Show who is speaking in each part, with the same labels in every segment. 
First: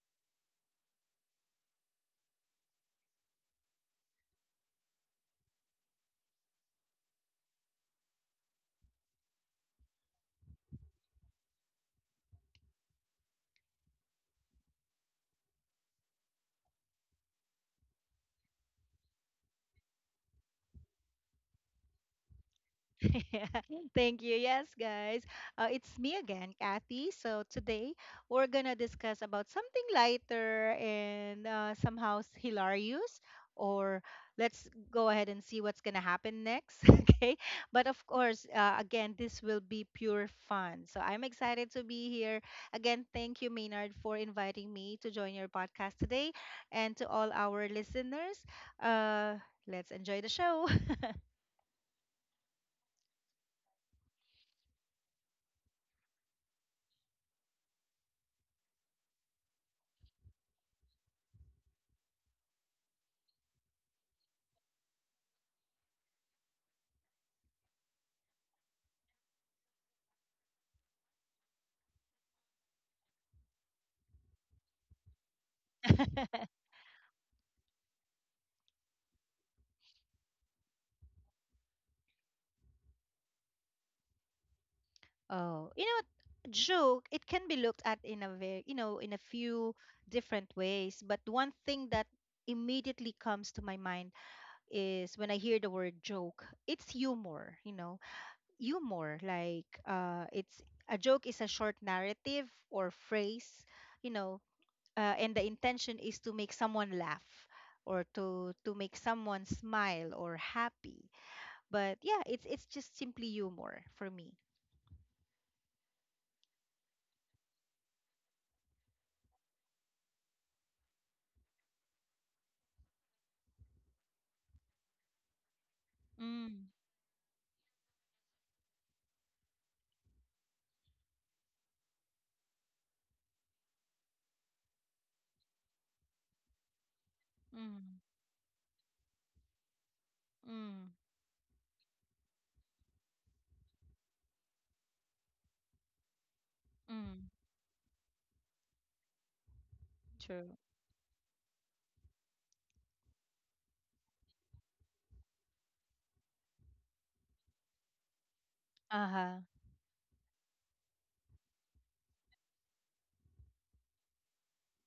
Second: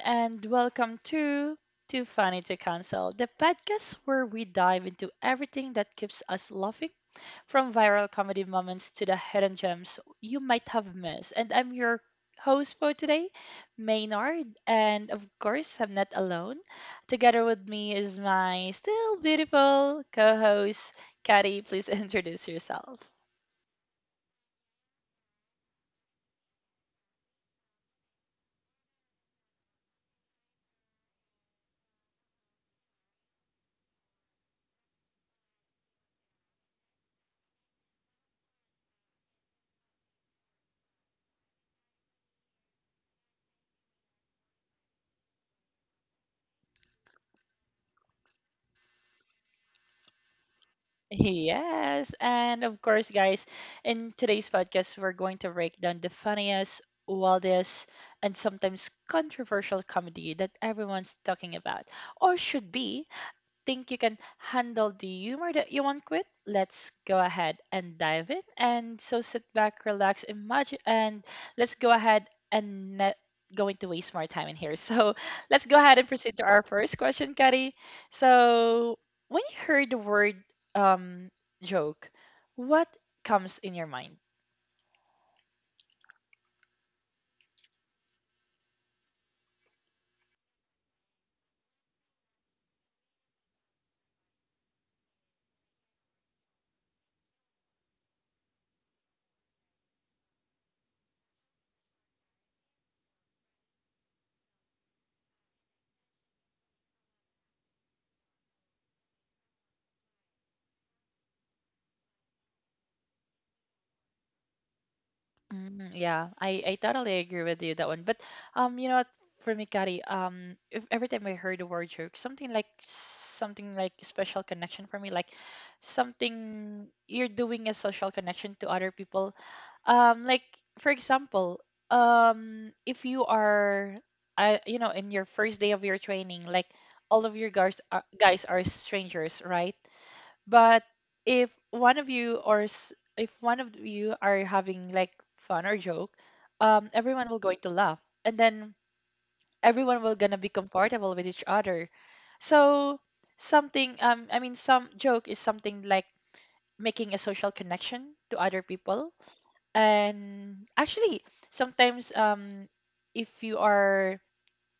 Speaker 1: and welcome to Too Funny to Cancel, the podcast where we dive into everything that keeps us laughing, from viral comedy moments to the hidden gems you might have missed. And I'm your host for today, Maynard, and of course, I'm not alone. Together with me is my still beautiful co host, Kari. Please introduce yourself.
Speaker 2: Thank you. Yes, guys. It's me again, Kathy. So today we're gonna discuss about something lighter and somehow hilarious. Or let's go ahead and see what's gonna happen next. Okay. But of course, again, this will be pure fun. So I'm excited to be here. Again, thank you, Maynard, for inviting me to join your podcast today, and to all our listeners. Uh, let's enjoy the show.
Speaker 1: Yes, and of course, guys, in today's podcast, we're going to break down the funniest, wildest, and sometimes controversial comedy that everyone's talking about, or should be, think you can handle the humor that you want with, let's go ahead and dive in. And so sit back, relax, imagine, and let's go ahead and not going to waste more time in here. So let's go ahead and proceed to our first question, Kari. So when you heard the word um, joke, what comes in your mind?
Speaker 2: Oh, you know what, joke, it can be looked at in a very, you know, in a few different ways, but one thing that immediately comes to my mind is when I hear the word joke, it's humor. Humor, like it's a joke is a short narrative or phrase, you know, and the intention is to make someone laugh or to make someone smile or happy. But yeah, it's just simply humor for me.
Speaker 1: Mm, yeah, I totally agree with you that one. But you know what, for me, Kari, if, every time I heard the word jerk, something like special connection for me, like
Speaker 2: Mm.
Speaker 1: something you're doing a social connection to other people. Like for example, if you are, in your first day of your training, like all of your
Speaker 2: Mm.
Speaker 1: guys are strangers, right? But
Speaker 2: Mm,
Speaker 1: if one of you if one of you are having like fun or joke, everyone
Speaker 2: mm,
Speaker 1: will going to laugh, and then everyone will gonna be
Speaker 2: true.
Speaker 1: comfortable with each other. So something, I mean, some joke is something like making a social connection to other people,
Speaker 2: Uh-huh.
Speaker 1: and actually sometimes, if you are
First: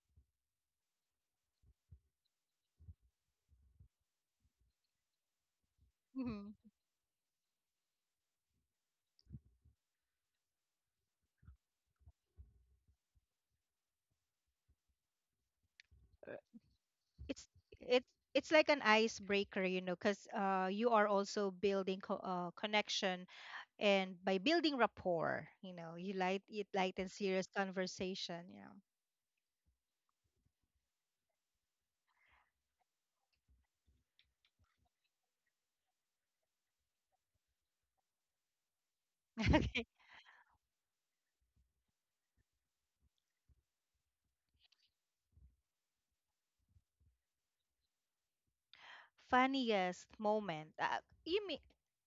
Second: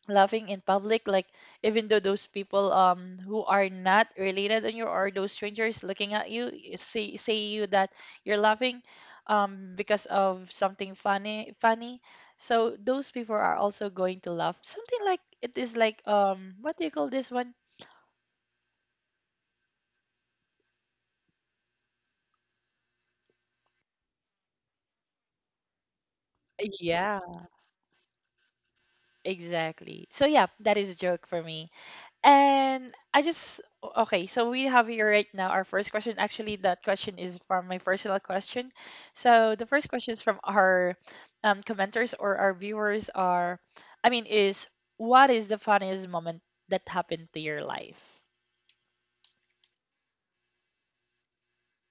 Speaker 1: laughing in public like even though those people who are not related on you or those strangers looking at you
Speaker 2: Mm-hmm.
Speaker 1: y- say you that you're laughing because of something funny, so those people are also going to laugh something like it is like what do you call this
Speaker 2: it's
Speaker 1: one?
Speaker 2: it it's like an icebreaker, because you are also building connection, and by building rapport, you lightens
Speaker 1: Yeah,
Speaker 2: serious conversation.
Speaker 1: exactly. So yeah, that is a joke for me. And I just okay, so we have here right now our first question. Actually, that question is from my personal question. So the first question is from our commenters or our viewers are, I mean, is what is the funniest moment that happened to your life?
Speaker 2: Funniest moment. You mean,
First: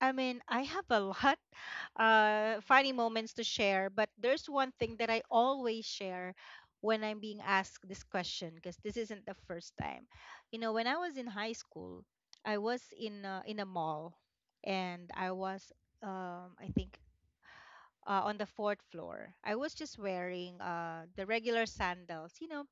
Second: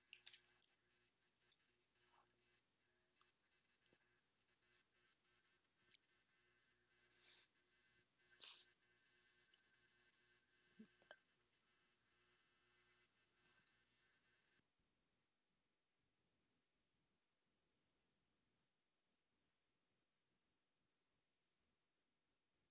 Speaker 2: I mean, I have a lot funny moments to share, but there's one thing that I always share when I'm being asked this question because this isn't the first time. When I was in high school, I was in a mall, and I I think, on the fourth floor. I was just wearing the regular sandals,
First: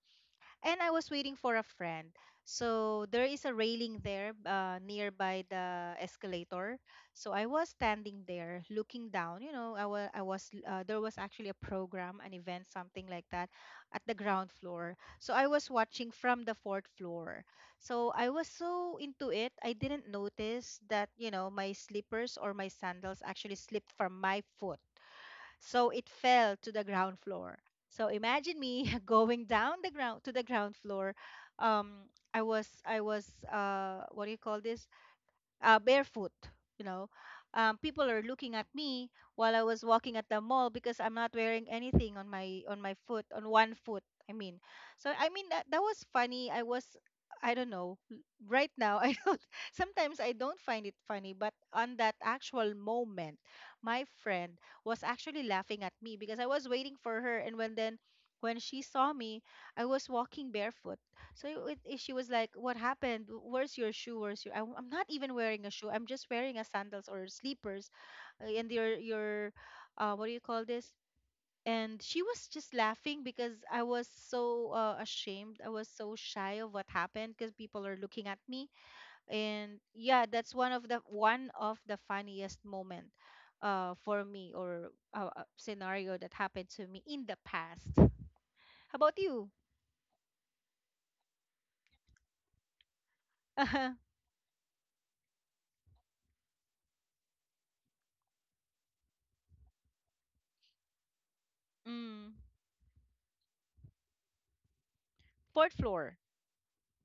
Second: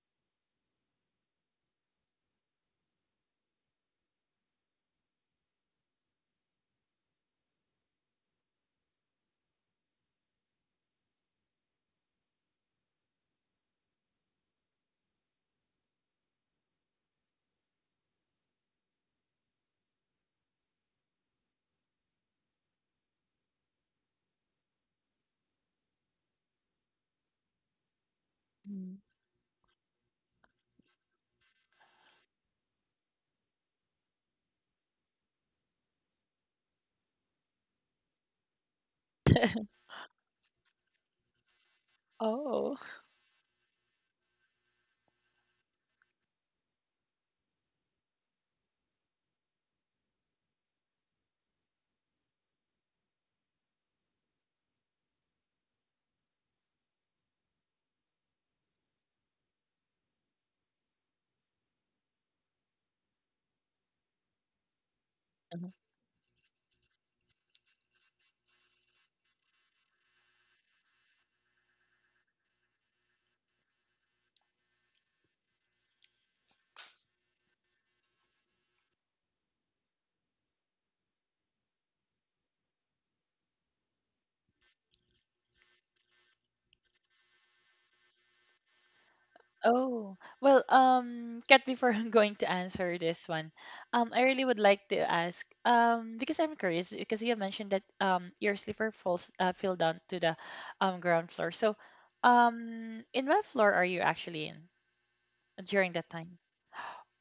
Speaker 2: and I was waiting for a friend. So there is a railing there nearby the escalator. So I was standing there looking down. You know, I was There was actually a program, an event, something like that, at the ground floor. So I was watching from the fourth floor. So I was so into it, I didn't notice that, you know, my slippers or my sandals actually slipped from my foot. So it fell to the ground floor. So imagine me
Speaker 1: Mm.
Speaker 2: going down the ground to the ground floor. Um, I was what do you call this? Barefoot. You know, people are looking at me while I was walking at the mall because I'm not wearing anything on my
Speaker 1: Oh.
Speaker 2: on my foot on one foot. I mean, so I mean that was funny. I don't know. Right now, I don't. Sometimes I don't find it funny, but on that actual moment, my friend was actually laughing at me because I was waiting for her, and when she saw me, I was walking barefoot, so she was like, "What happened? Where's your shoe? Where's your?" I'm not even wearing a shoe. I'm just wearing a sandals or slippers, and what do you call this? And she was just laughing because I was so ashamed. I was so shy of what happened because people are looking at me. And yeah, that's one of the funniest moment, for me or scenario that happened to me in the past. How about you?
Speaker 1: Oh, well, Kat, before I'm going to answer this one, I really would like to ask, because I'm curious, because you have mentioned that your sleeper falls fell down to the ground floor. So,
Speaker 2: Mm,
Speaker 1: in what floor are you actually in
Speaker 2: fourth
Speaker 1: during that
Speaker 2: floor.
Speaker 1: time?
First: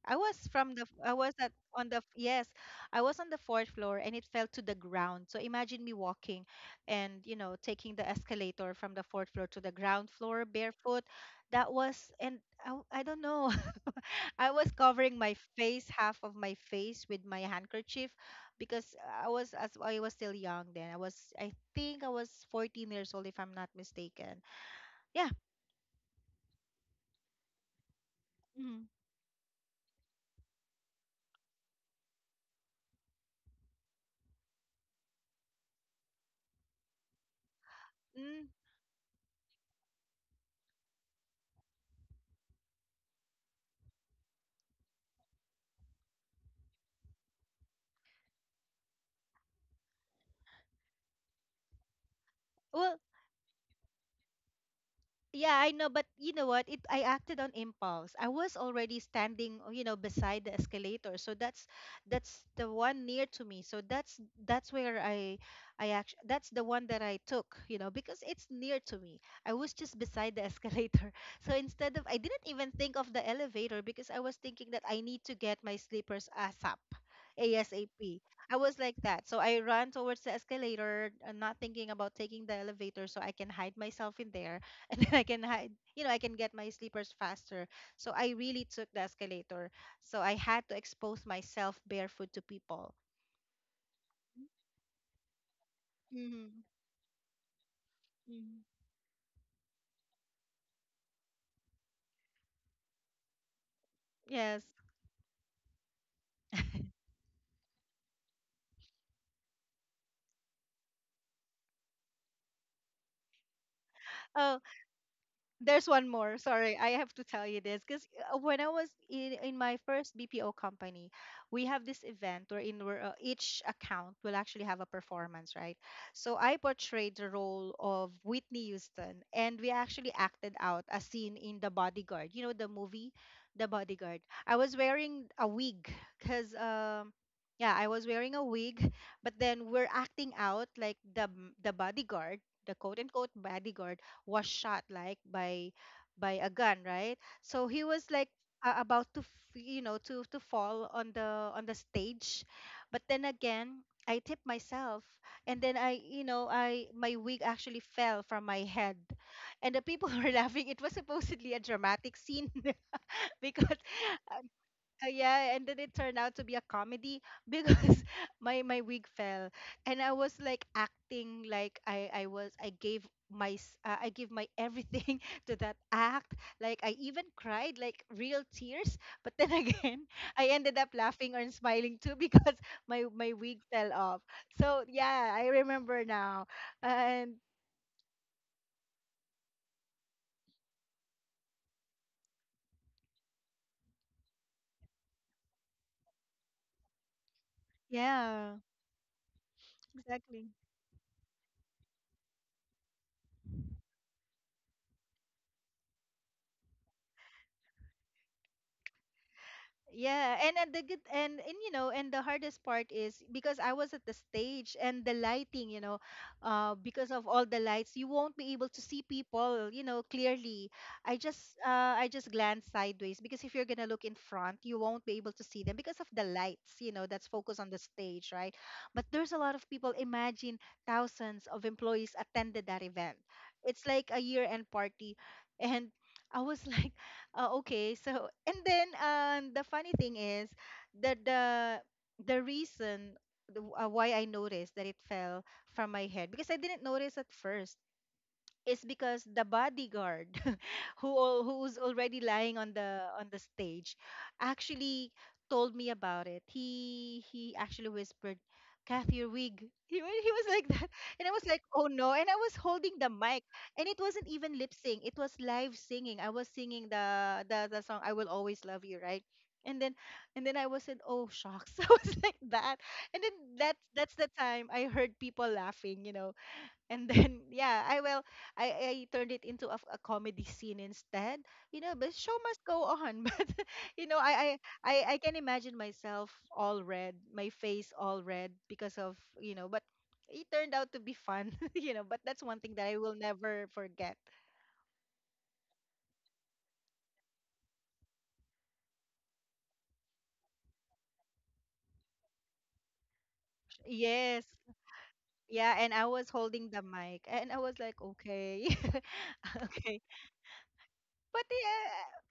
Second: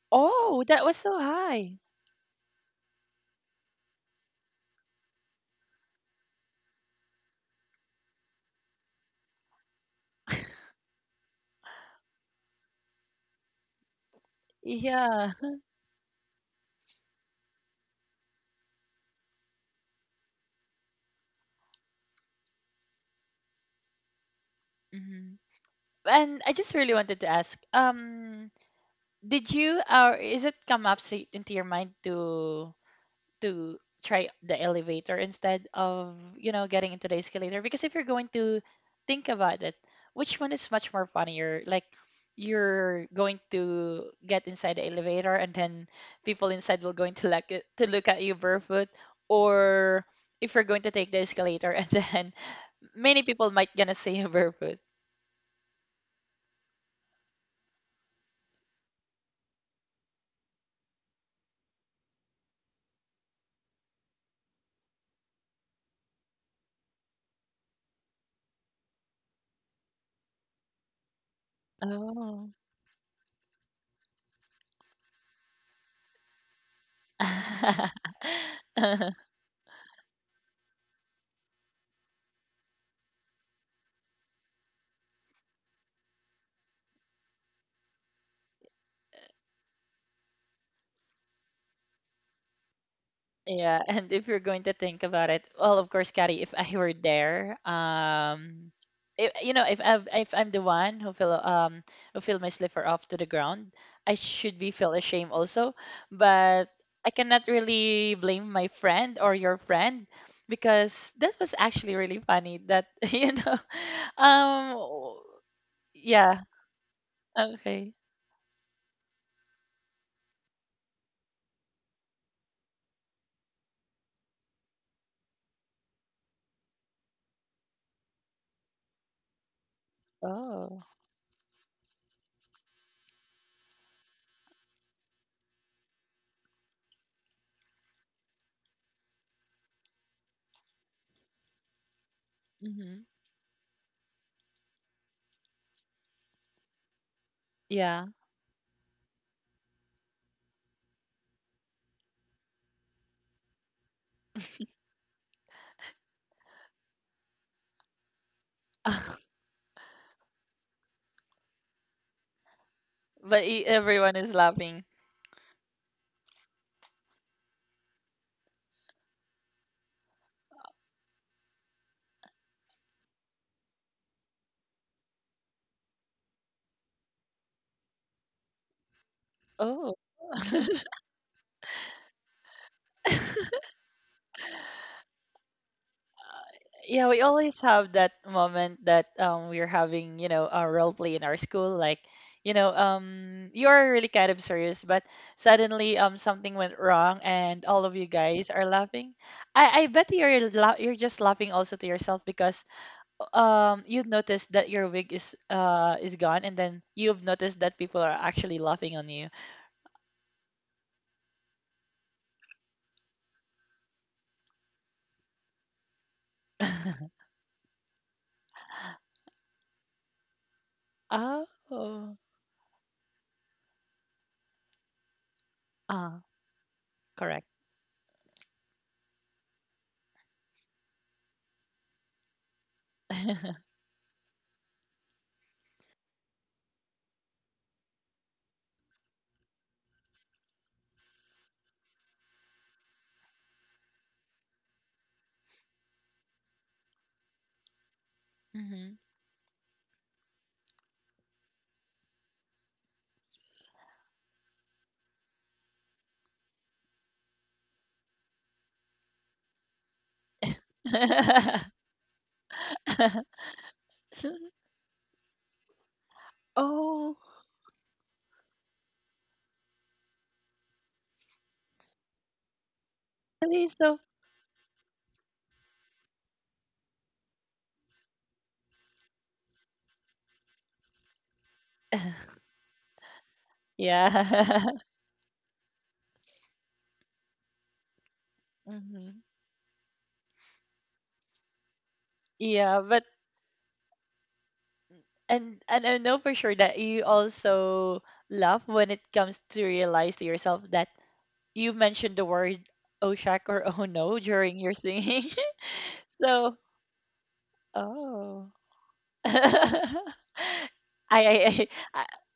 Speaker 2: I was
Speaker 1: Oh,
Speaker 2: from the
Speaker 1: that was
Speaker 2: I
Speaker 1: so
Speaker 2: was at
Speaker 1: high.
Speaker 2: on the Yes, I was on the fourth floor, and it fell to the ground. So imagine me walking, and taking the escalator from the fourth floor to the ground floor barefoot. That was And I, I don't know. I was covering
Speaker 1: Yeah.
Speaker 2: my face, half of my face with my handkerchief, because I was still young then. I think I was 14 years old, if I'm not mistaken. Yeah.
Speaker 1: Hmm. And I just really wanted to ask,
Speaker 2: Mm-hmm.
Speaker 1: did you or is it come up sa- into your mind to to try the elevator instead of getting into the escalator, because if you're going
Speaker 2: Mm.
Speaker 1: to think about it, which one is much more funnier? Like you're going to get inside the elevator, and then people inside will going to look at you barefoot, or if you're going to take the escalator and then
Speaker 2: Well,
Speaker 1: many people might gonna see you barefoot.
Speaker 2: yeah, I know, but you know what? It I acted on impulse. I was already standing, oh, beside the escalator. So that's the one near to me. So that's where I actually that's the one that I took, because it's near to me. I was just beside the escalator. So instead of I didn't
Speaker 1: Oh.
Speaker 2: even think of the elevator, because I was thinking that I need to get my slippers ASAP. ASAP. I was like that. So I ran towards the escalator, not thinking about taking the elevator, so I can hide myself in there, and then I can hide, you know, I can get my sleepers faster. So I really took the escalator. So I had to expose myself barefoot to people.
Speaker 1: Yeah, and if you're going to think about it, well, of course, Kari,
Speaker 2: Hmm.
Speaker 1: if I were there, if, if I if I'm the one who fell, who fell my slipper off to the ground, I
Speaker 2: Yes.
Speaker 1: should be feel ashamed also. But I cannot really blame my friend or your friend, because that was actually really funny that
Speaker 2: Oh,
Speaker 1: um,
Speaker 2: there's one more.
Speaker 1: yeah,
Speaker 2: Sorry, I have to tell you this because
Speaker 1: okay,
Speaker 2: when I was in my first BPO company, we have this event wherein each account will actually have a performance, right? So I portrayed the role of Whitney Houston, and we actually acted out
Speaker 1: oh,
Speaker 2: a scene in The Bodyguard. You know the movie, The Bodyguard. I was wearing a wig because. Yeah, I was wearing a wig, but then we're acting out like the bodyguard, the quote
Speaker 1: hmm
Speaker 2: unquote bodyguard, was shot like by a gun, right? So he was
Speaker 1: yeah,
Speaker 2: like about to to fall on the stage, but then again. I tipped myself, and then I you know I my wig actually fell from my head, and the people were laughing. It was supposedly a dramatic scene.
Speaker 1: but
Speaker 2: Because
Speaker 1: everyone is laughing.
Speaker 2: yeah, and then it turned out to be a comedy, because my wig fell, and I was like acting like I gave my everything to that act. Like I even cried like real tears. But then
Speaker 1: Oh.
Speaker 2: again, I ended up laughing or smiling too, because my wig fell off. So yeah, I remember now,
Speaker 1: Yeah, we
Speaker 2: and
Speaker 1: always have that moment that we're having, a role play in our school. Like, you are really kind of serious, but suddenly something went wrong and all of you
Speaker 2: yeah,
Speaker 1: guys are laughing. I bet
Speaker 2: exactly.
Speaker 1: you're just laughing also to yourself because you noticed that your wig is gone, and then you've noticed that people are actually laughing on you.
Speaker 2: Yeah, and and the hardest part is because I was at the stage and the lighting, because of all the lights, you won't be able to see people, clearly.
Speaker 1: Oh,
Speaker 2: I just glance sideways, because if you're gonna look in front, you won't be able to see them because of
Speaker 1: ah,
Speaker 2: the lights that's
Speaker 1: correct.
Speaker 2: focused on the stage, right? But there's a lot of people. Imagine thousands of employees attended that event. It's like a year-end party, and I was like. Oh, okay. So, and then the funny thing is that the reason why I noticed that it fell from my head, because I didn't notice at first, is
Speaker 1: Hmm.
Speaker 2: because the bodyguard who's already lying on the stage actually told me about it. He actually whispered, "Kathy, your wig," he was like that. And I was like, "Oh, no," and I was holding the mic, and it wasn't even lip sync. It was live singing. I was singing
Speaker 1: Oh.
Speaker 2: the the song "I Will Always Love You," right? And then I was in, "Oh, shocks," I was like that. And then
Speaker 1: Actually,
Speaker 2: that's
Speaker 1: so
Speaker 2: that's the time I heard people laughing. And then yeah, I will I turned it into a comedy scene instead. You know, but show must go on. But you know I, I
Speaker 1: yeah.
Speaker 2: i i can imagine myself all red, my face all red because of
Speaker 1: Hmm.
Speaker 2: you know but It turned out to be fun. you know but That's one thing that
Speaker 1: Yeah,
Speaker 2: I
Speaker 1: but
Speaker 2: will never forget.
Speaker 1: and I know for sure that you also laugh when it comes to realize to yourself that you mentioned the word oh shack or oh no
Speaker 2: Yes.
Speaker 1: during your singing.
Speaker 2: Yeah, and I was
Speaker 1: So,
Speaker 2: holding the mic, and I was like,
Speaker 1: oh.
Speaker 2: okay.
Speaker 1: I,
Speaker 2: Okay,
Speaker 1: I,
Speaker 2: but
Speaker 1: I, I
Speaker 2: yeah.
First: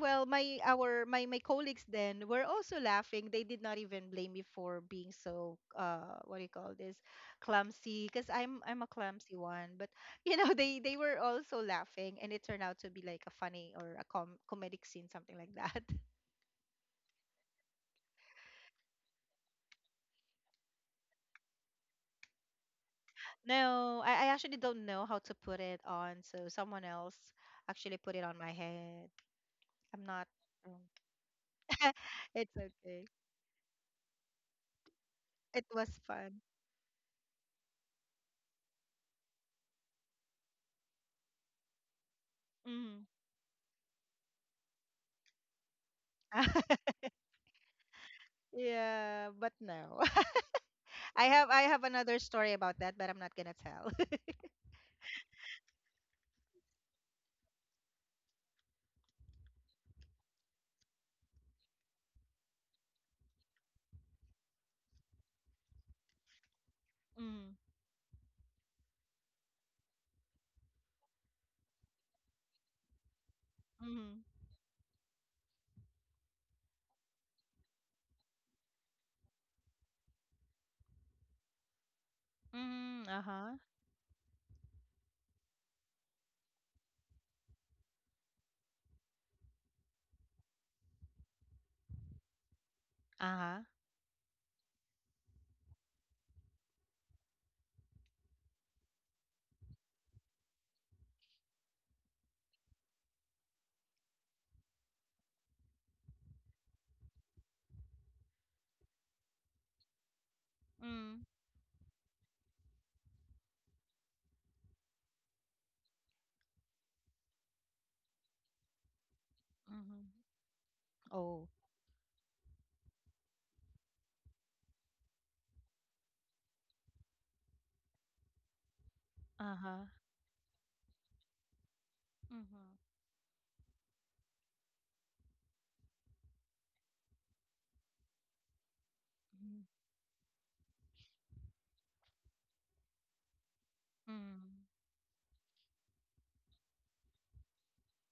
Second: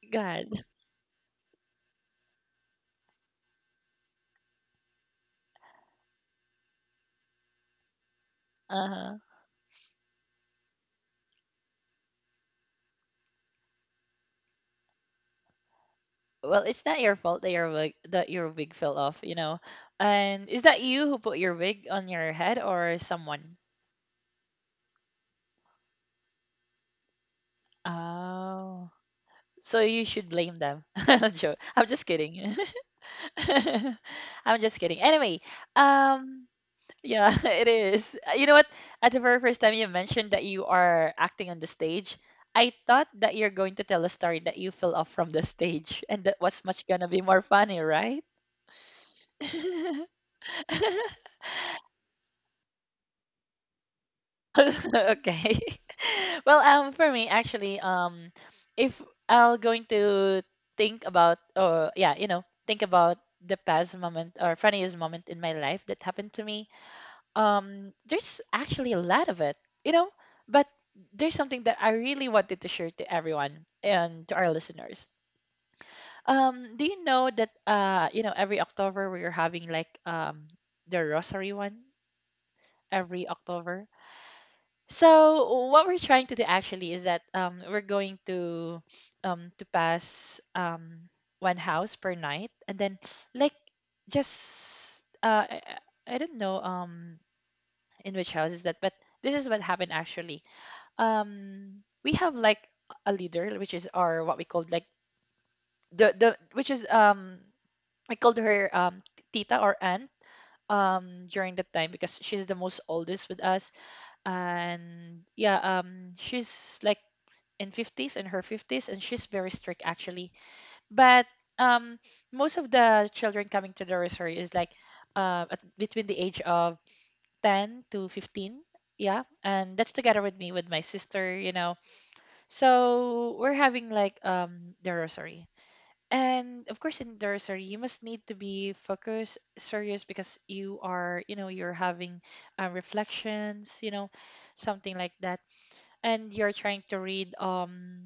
Speaker 2: Well, my
Speaker 1: God.
Speaker 2: our my my colleagues then were also laughing. They did not even blame me for being so what do you call this, clumsy, because I'm a
Speaker 1: Uh-huh.
Speaker 2: clumsy one, but they were also laughing, and it turned out to be like a funny or a comedic scene, something like that.
Speaker 1: Well, it's not your fault that your wig fell off. And is that you who put your wig on your head, or someone?
Speaker 2: No, I actually don't know how to put it on, so someone else actually put it on my
Speaker 1: Oh.
Speaker 2: head.
Speaker 1: So
Speaker 2: I'm
Speaker 1: you
Speaker 2: not.
Speaker 1: should blame
Speaker 2: um,
Speaker 1: them. No joke. I'm just
Speaker 2: it's
Speaker 1: kidding.
Speaker 2: okay.
Speaker 1: I'm just kidding. Anyway,
Speaker 2: It was fun.
Speaker 1: um, yeah, it is. You know what? At the very first time you mentioned that you are acting on the stage, I
Speaker 2: Mhm.
Speaker 1: thought that you're going to tell a story that you fell off from the stage, and that was much gonna be more funny, right?
Speaker 2: Yeah, but no, I have another story about that, but I'm not gonna tell.
Speaker 1: Okay. Well, for me, actually, if I'll going to think about, or yeah, think about the past moment or funniest moment in my life that happened to me,
Speaker 2: Mm.
Speaker 1: there's actually a lot of it, you know, but there's something that I really wanted to share to everyone
Speaker 2: Mm.
Speaker 1: and to our listeners. Do you know that, every October we're having like, the Rosary one
Speaker 2: Mm.
Speaker 1: every
Speaker 2: Uh-huh.
Speaker 1: October? So what we're trying to do actually is that we're going to pass one house per night, and then like
Speaker 2: Uh-huh.
Speaker 1: just I don't know in which house is that, but this is what happened actually. We have like a leader, which is our what we called like the which is I called her tita or aunt
Speaker 2: Mm.
Speaker 1: during that time, because she's the most oldest with us. And yeah, she's like in 50s, in her 50s, and she's very strict
Speaker 2: Mm-hmm.
Speaker 1: actually. But
Speaker 2: Oh.
Speaker 1: um most of the children coming to the nursery is like between the age of 10 to 15, yeah, and
Speaker 2: Uh-huh.
Speaker 1: that's together with me with my sister,
Speaker 2: Mm-hmm.
Speaker 1: so we're having like the rosary. And of course, in the rosary you must need to be focused
Speaker 2: Mm.
Speaker 1: serious, because you are you're having reflections, something like that, and you're trying to read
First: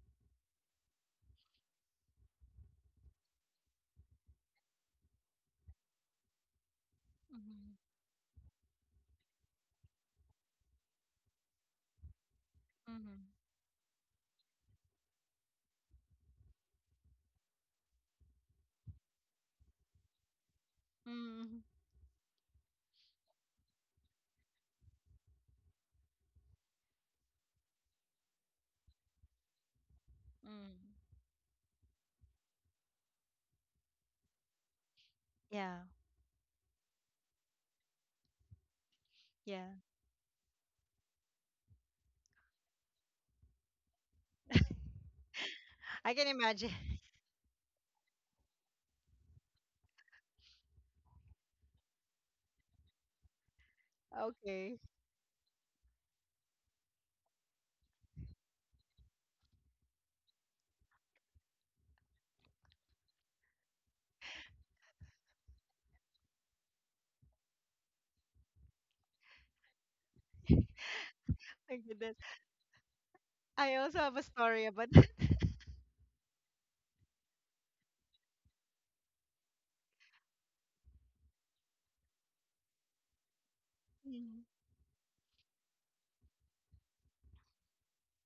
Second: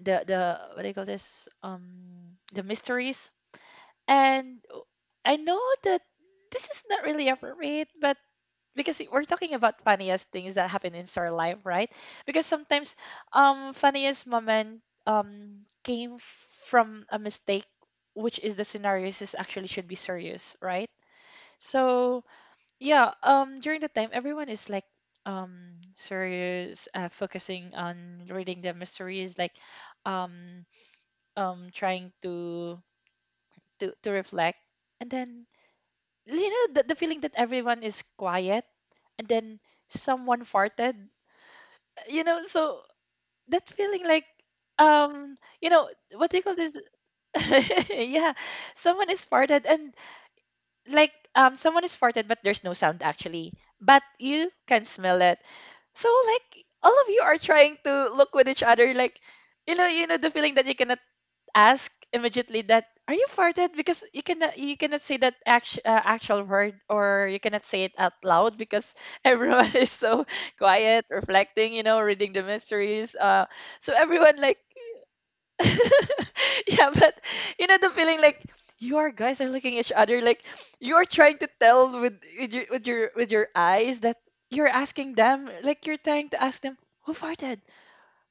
Speaker 1: the what do you call this, the mysteries. And I know that this is not really
Speaker 2: Mm-hmm.
Speaker 1: appropriate, but because we're talking about funniest things that happen in our life, right? Because sometimes
Speaker 2: Mm-hmm.
Speaker 1: funniest moment came from a mistake, which is the scenarios is actually should be serious, right?
Speaker 2: Mm-hmm.
Speaker 1: So yeah, during the time everyone is like serious, focusing on reading the mysteries, like um
Speaker 2: Mm.
Speaker 1: trying to reflect. And then
Speaker 2: Yeah.
Speaker 1: the feeling that everyone is quiet, and then
Speaker 2: Yeah.
Speaker 1: someone farted, so that feeling like um you know
Speaker 2: I can
Speaker 1: what do you call
Speaker 2: imagine.
Speaker 1: this? Yeah, someone is farted. And like someone is farted, but there's no sound actually, but you
Speaker 2: Okay.
Speaker 1: can smell it. So like all of you are trying to look with each other, like the feeling that you cannot ask immediately that are you farted, because you cannot say that actual word, or you cannot say it out loud, because everyone is so quiet reflecting,
Speaker 2: My goodness.
Speaker 1: reading the mysteries.
Speaker 2: I
Speaker 1: So
Speaker 2: also have a
Speaker 1: everyone like
Speaker 2: story about that.
Speaker 1: yeah, but the feeling like you are guys are looking at each other, like you are trying to tell with with your eyes that
Speaker 2: Mm.
Speaker 1: you're asking them, like you're trying to ask them, who farted?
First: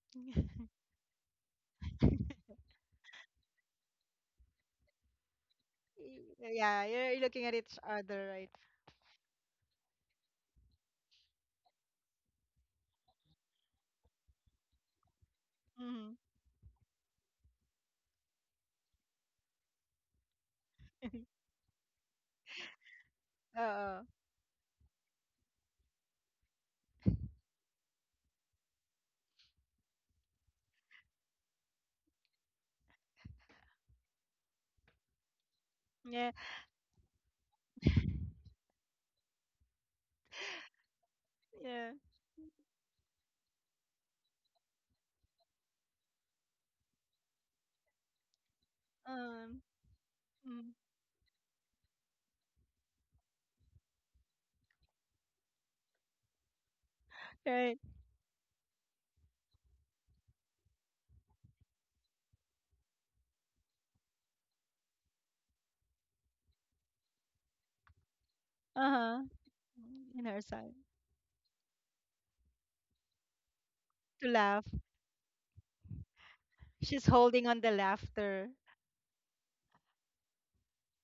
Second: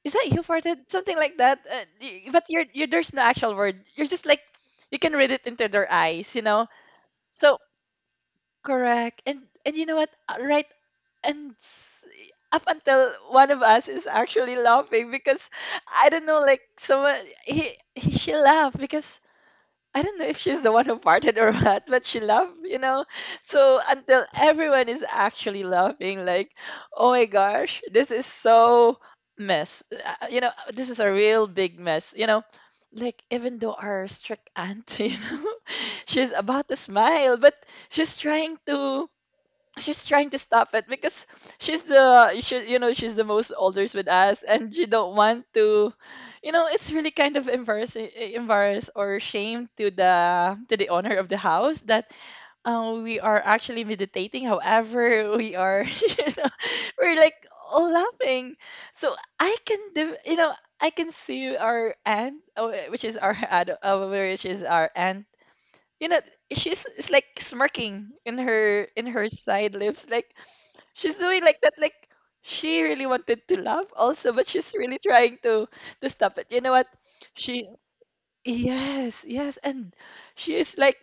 Speaker 1: Is that you farted? Something like that. But you there's no actual word. You're just like you can read it into their eyes.
Speaker 2: Yeah, you're looking at
Speaker 1: So
Speaker 2: each other, right?
Speaker 1: correct. And you know what? Right. And s- up until one of us is actually laughing, because I
Speaker 2: Mm-hmm.
Speaker 1: don't know, like someone, he she laughed, because I don't know if she's the one who farted or what, but she laughed. So
Speaker 2: Uh,
Speaker 1: until everyone is actually laughing, like, oh my gosh, this is so mess. This is a real big mess. You know, like even though our strict aunt, you know,
Speaker 2: Yeah.
Speaker 1: she's about to smile, but she's trying to she's trying to stop it because
Speaker 2: Yeah.
Speaker 1: you know she's the most oldest with us and she don't want to you know it's really kind of embarrassing embarrassed or
Speaker 2: Um.
Speaker 1: shame to the
Speaker 2: Mm.
Speaker 1: to the owner of the house that we are actually meditating however we are you know we're like
Speaker 2: Right.
Speaker 1: all laughing so I can do you know I can see our aunt which is our aunt you know she's it's like smirking in her in
Speaker 2: Uh-huh.
Speaker 1: her side lips
Speaker 2: In
Speaker 1: like
Speaker 2: her side
Speaker 1: she's doing like that like she really wanted to laugh
Speaker 2: to
Speaker 1: also but
Speaker 2: laugh.
Speaker 1: she's really trying to stop it you know what
Speaker 2: She's holding on
Speaker 1: she
Speaker 2: the laughter.
Speaker 1: yes yes and she is like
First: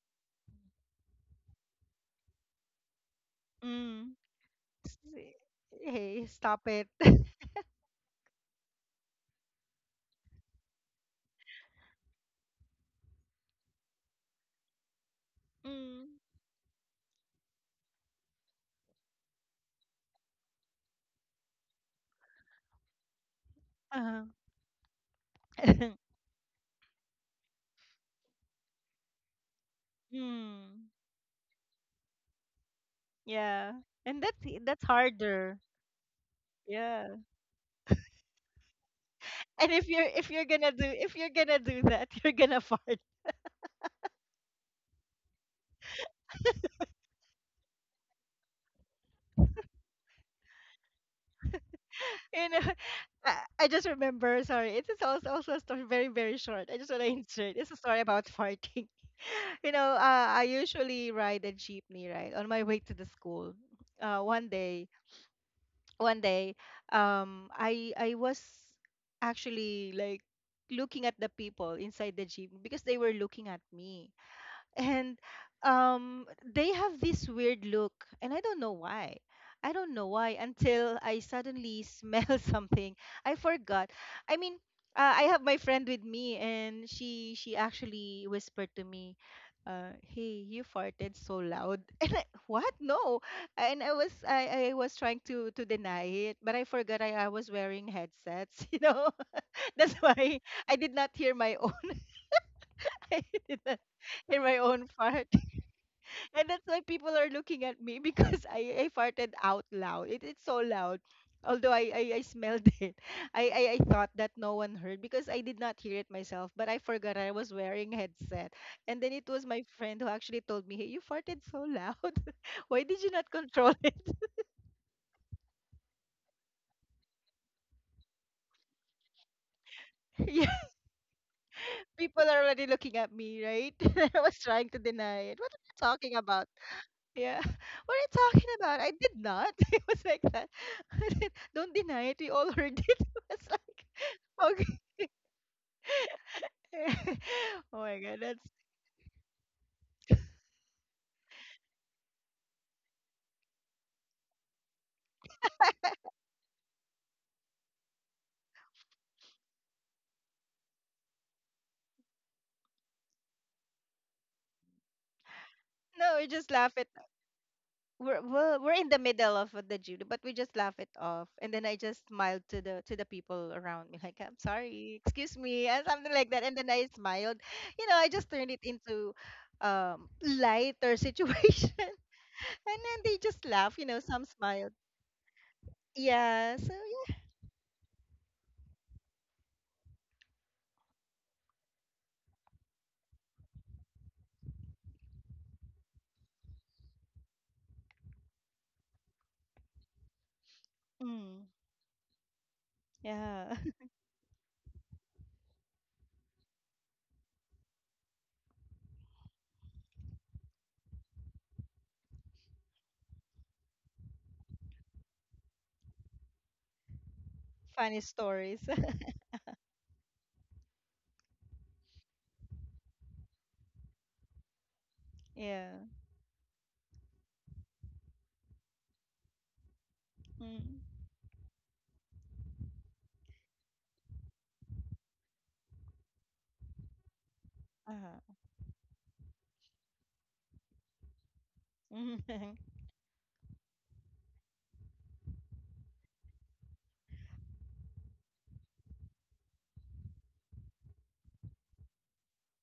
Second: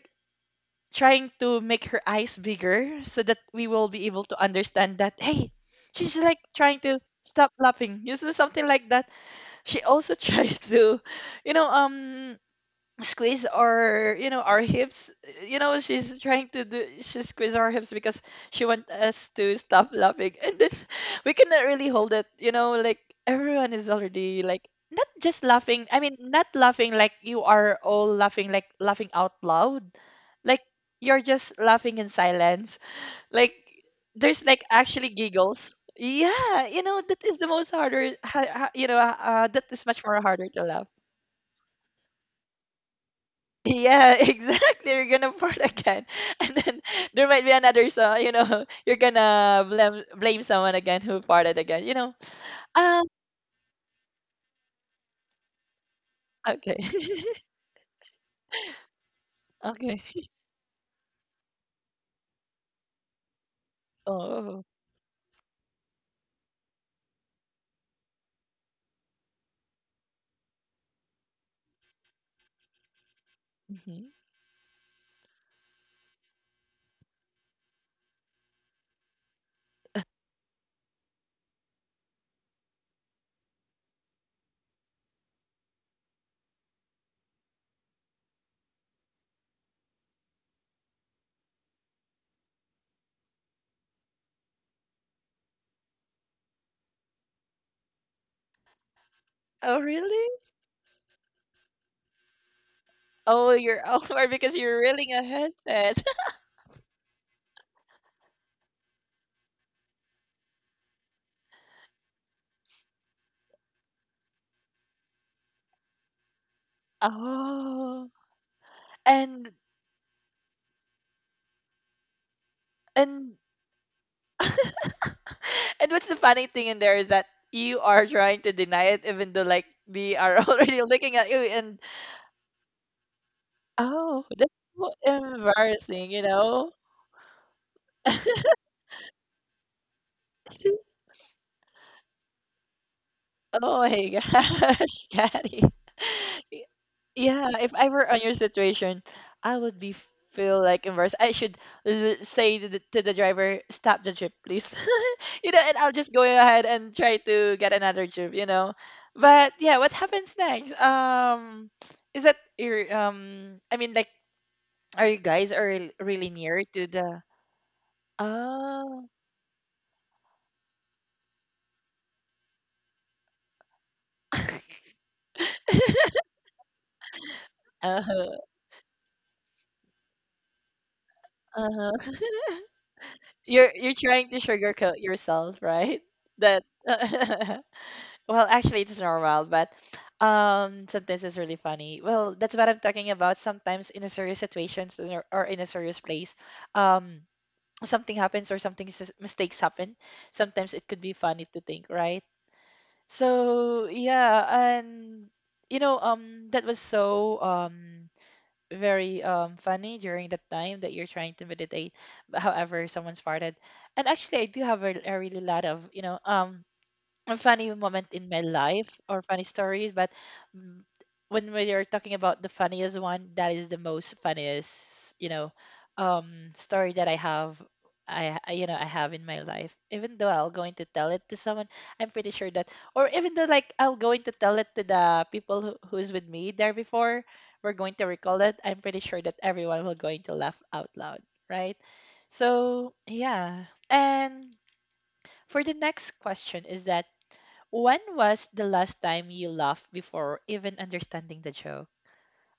Speaker 1: trying to make her eyes bigger so that we will be
Speaker 2: Mm.
Speaker 1: able to understand
Speaker 2: S-
Speaker 1: that hey she's
Speaker 2: Hey,
Speaker 1: like
Speaker 2: stop
Speaker 1: trying
Speaker 2: it.
Speaker 1: to stop laughing you know something like that she also tried to you know squeeze our you know our hips you know
Speaker 2: Mm.
Speaker 1: she's trying to do she squeeze our hips because she want us to stop laughing and then we cannot really hold it you know like everyone is
Speaker 2: Uh-huh.
Speaker 1: already like not just laughing not laughing like you are all laughing like laughing out loud like
Speaker 2: Mm.
Speaker 1: you're just laughing in silence like
Speaker 2: Yeah. And that's
Speaker 1: there's like
Speaker 2: that's
Speaker 1: actually
Speaker 2: harder.
Speaker 1: giggles yeah you know
Speaker 2: Yeah.
Speaker 1: that is the most harder you know that
Speaker 2: And
Speaker 1: is much more
Speaker 2: if you're
Speaker 1: harder to
Speaker 2: gonna do
Speaker 1: laugh.
Speaker 2: if you're gonna do that, you're gonna fart.
Speaker 1: Yeah, exactly. You're gonna fart again, and then there might be another song. You know, you're gonna blame someone again who farted again. You know.
Speaker 2: You know,
Speaker 1: Um.
Speaker 2: I just remember. Sorry, it is also a story very short.
Speaker 1: Okay.
Speaker 2: I just wanna insert. It's a story about farting. You know,
Speaker 1: Okay.
Speaker 2: I usually ride a jeepney right on my way to the school. One
Speaker 1: Oh.
Speaker 2: day, one day I was actually like looking at the people inside the gym because they were looking at
Speaker 1: Mhm.
Speaker 2: me. And um they have this weird look, and I don't know why. I don't know why until I suddenly smell something. I forgot I mean I have my friend with me, and she actually whispered to me, "Hey, you farted so loud." What? No. And I was trying to deny it, but I forgot I was wearing headsets, you know.
Speaker 1: Oh
Speaker 2: That's
Speaker 1: really?
Speaker 2: why I did not hear my own. I
Speaker 1: Oh,
Speaker 2: did not
Speaker 1: you're over
Speaker 2: hear
Speaker 1: because
Speaker 2: my
Speaker 1: you're
Speaker 2: own
Speaker 1: reeling a
Speaker 2: fart.
Speaker 1: headset.
Speaker 2: And that's why people are looking at me, because I farted out loud. It's so loud. Although I smelled it, I thought that no one heard, because I did not hear it myself. But I forgot I was wearing
Speaker 1: Oh.
Speaker 2: headset. And then it was
Speaker 1: And
Speaker 2: my friend who actually told me, "Hey, you farted so loud." Why did you not
Speaker 1: and
Speaker 2: control it?
Speaker 1: and what's the funny thing in there is that you are trying to deny it, even though like they are
Speaker 2: Yeah.
Speaker 1: already looking at you. And
Speaker 2: People are already looking at me, right? I
Speaker 1: oh,
Speaker 2: was
Speaker 1: that's
Speaker 2: trying to
Speaker 1: so
Speaker 2: deny it. What are you
Speaker 1: embarrassing.
Speaker 2: talking
Speaker 1: You
Speaker 2: about?
Speaker 1: know.
Speaker 2: Yeah. What are you talking about? I did not. It was like that. I did- Don't deny it. We all heard it. It was like,
Speaker 1: Oh my gosh,
Speaker 2: okay.
Speaker 1: Katty. Y- Yeah, if
Speaker 2: Oh
Speaker 1: I
Speaker 2: my
Speaker 1: were
Speaker 2: God.
Speaker 1: on your
Speaker 2: That's,
Speaker 1: situation, I would be feel like embarrassed. I should l- say to the driver, stop the trip, please. You know, and I'll just go ahead and try to get another trip, you know. But yeah, what happens next? Is that your um? I mean, like, are you guys are
Speaker 2: no, we
Speaker 1: really
Speaker 2: just
Speaker 1: near
Speaker 2: laugh
Speaker 1: to
Speaker 2: it.
Speaker 1: the?
Speaker 2: We're in the
Speaker 1: Oh,
Speaker 2: middle of the Judo, but we just laugh it off. And then I just smiled to the people around me, like, "I'm sorry, excuse me," and something like that. And then I smiled. You know, I
Speaker 1: uh
Speaker 2: just
Speaker 1: huh,
Speaker 2: turned it into lighter
Speaker 1: uh
Speaker 2: situation.
Speaker 1: huh.
Speaker 2: And then they just laugh, you
Speaker 1: You're
Speaker 2: know, some
Speaker 1: trying to
Speaker 2: smiled.
Speaker 1: sugarcoat yourself, right?
Speaker 2: Yeah.
Speaker 1: That
Speaker 2: So yeah.
Speaker 1: well, actually, it's normal, but sometimes it's really funny. Well, that's what I'm talking about. Sometimes in a serious situations or in a serious place, um, something happens or something s- mistakes happen. Sometimes it could be funny
Speaker 2: Mm,
Speaker 1: to think, right?
Speaker 2: yeah.
Speaker 1: So yeah, and you know, that was so very funny during the time that you're trying to meditate but however someone farted and actually I do have a really lot of you know a funny moment
Speaker 2: Funny
Speaker 1: in my
Speaker 2: stories.
Speaker 1: life or funny stories, but mm, when we are talking about the funniest one, that is the most funniest, you know,
Speaker 2: Yeah.
Speaker 1: story that I have. You know I have in my life. Even though I'll going
Speaker 2: Mm.
Speaker 1: to tell it to someone, I'm pretty sure that, or even though like I'll going to tell it to the people who's with me there before, we're going to
Speaker 2: Uh-huh.
Speaker 1: recall it. I'm pretty sure that everyone will going to laugh out loud, right? So yeah. And for the next question is that when was the last time you laughed before even understanding the joke?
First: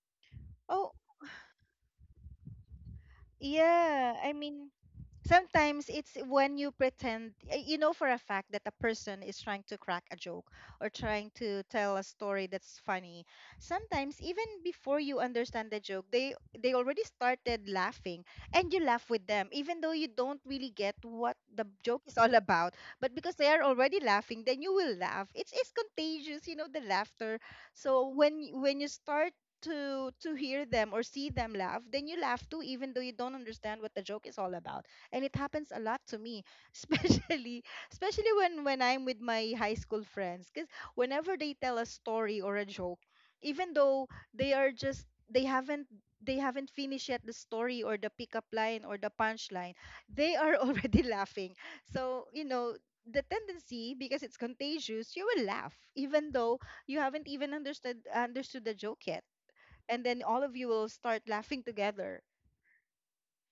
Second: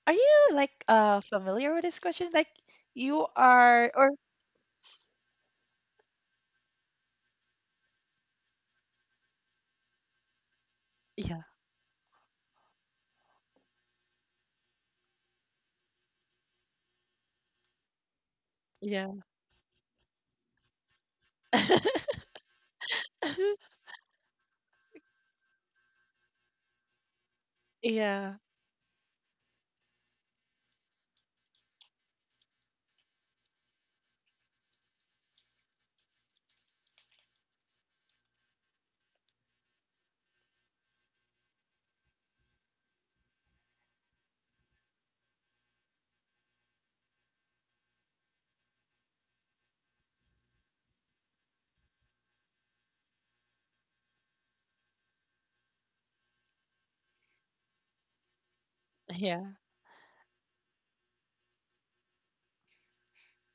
Speaker 1: Are you like
Speaker 2: Oh,
Speaker 1: familiar with this question? Like you are or
Speaker 2: yeah. I mean,
Speaker 1: s-
Speaker 2: sometimes it's when you pretend, you know, for a fact that a person is trying to crack a joke, or trying
Speaker 1: yeah,
Speaker 2: to tell a story that's funny. Sometimes even before you understand the joke, they already started laughing, and you laugh
Speaker 1: yeah.
Speaker 2: with them even though you don't really get what the joke is all about. But because they are already laughing, then you will laugh. It's contagious, you know, the laughter. So
Speaker 1: Yeah,
Speaker 2: when you start to hear them or see them laugh, then you laugh too, even though you don't understand what the joke is all about. And it happens a lot to me, especially especially when I'm with my high school friends. Because whenever they tell a story or a joke, even though they are just they haven't, they haven't finished yet the story or the pickup line or the punchline, they are already laughing. So you know, the tendency, because it's contagious, you will laugh even though you haven't even understood the joke yet.
Speaker 1: yeah,
Speaker 2: And then all of you will start laughing together.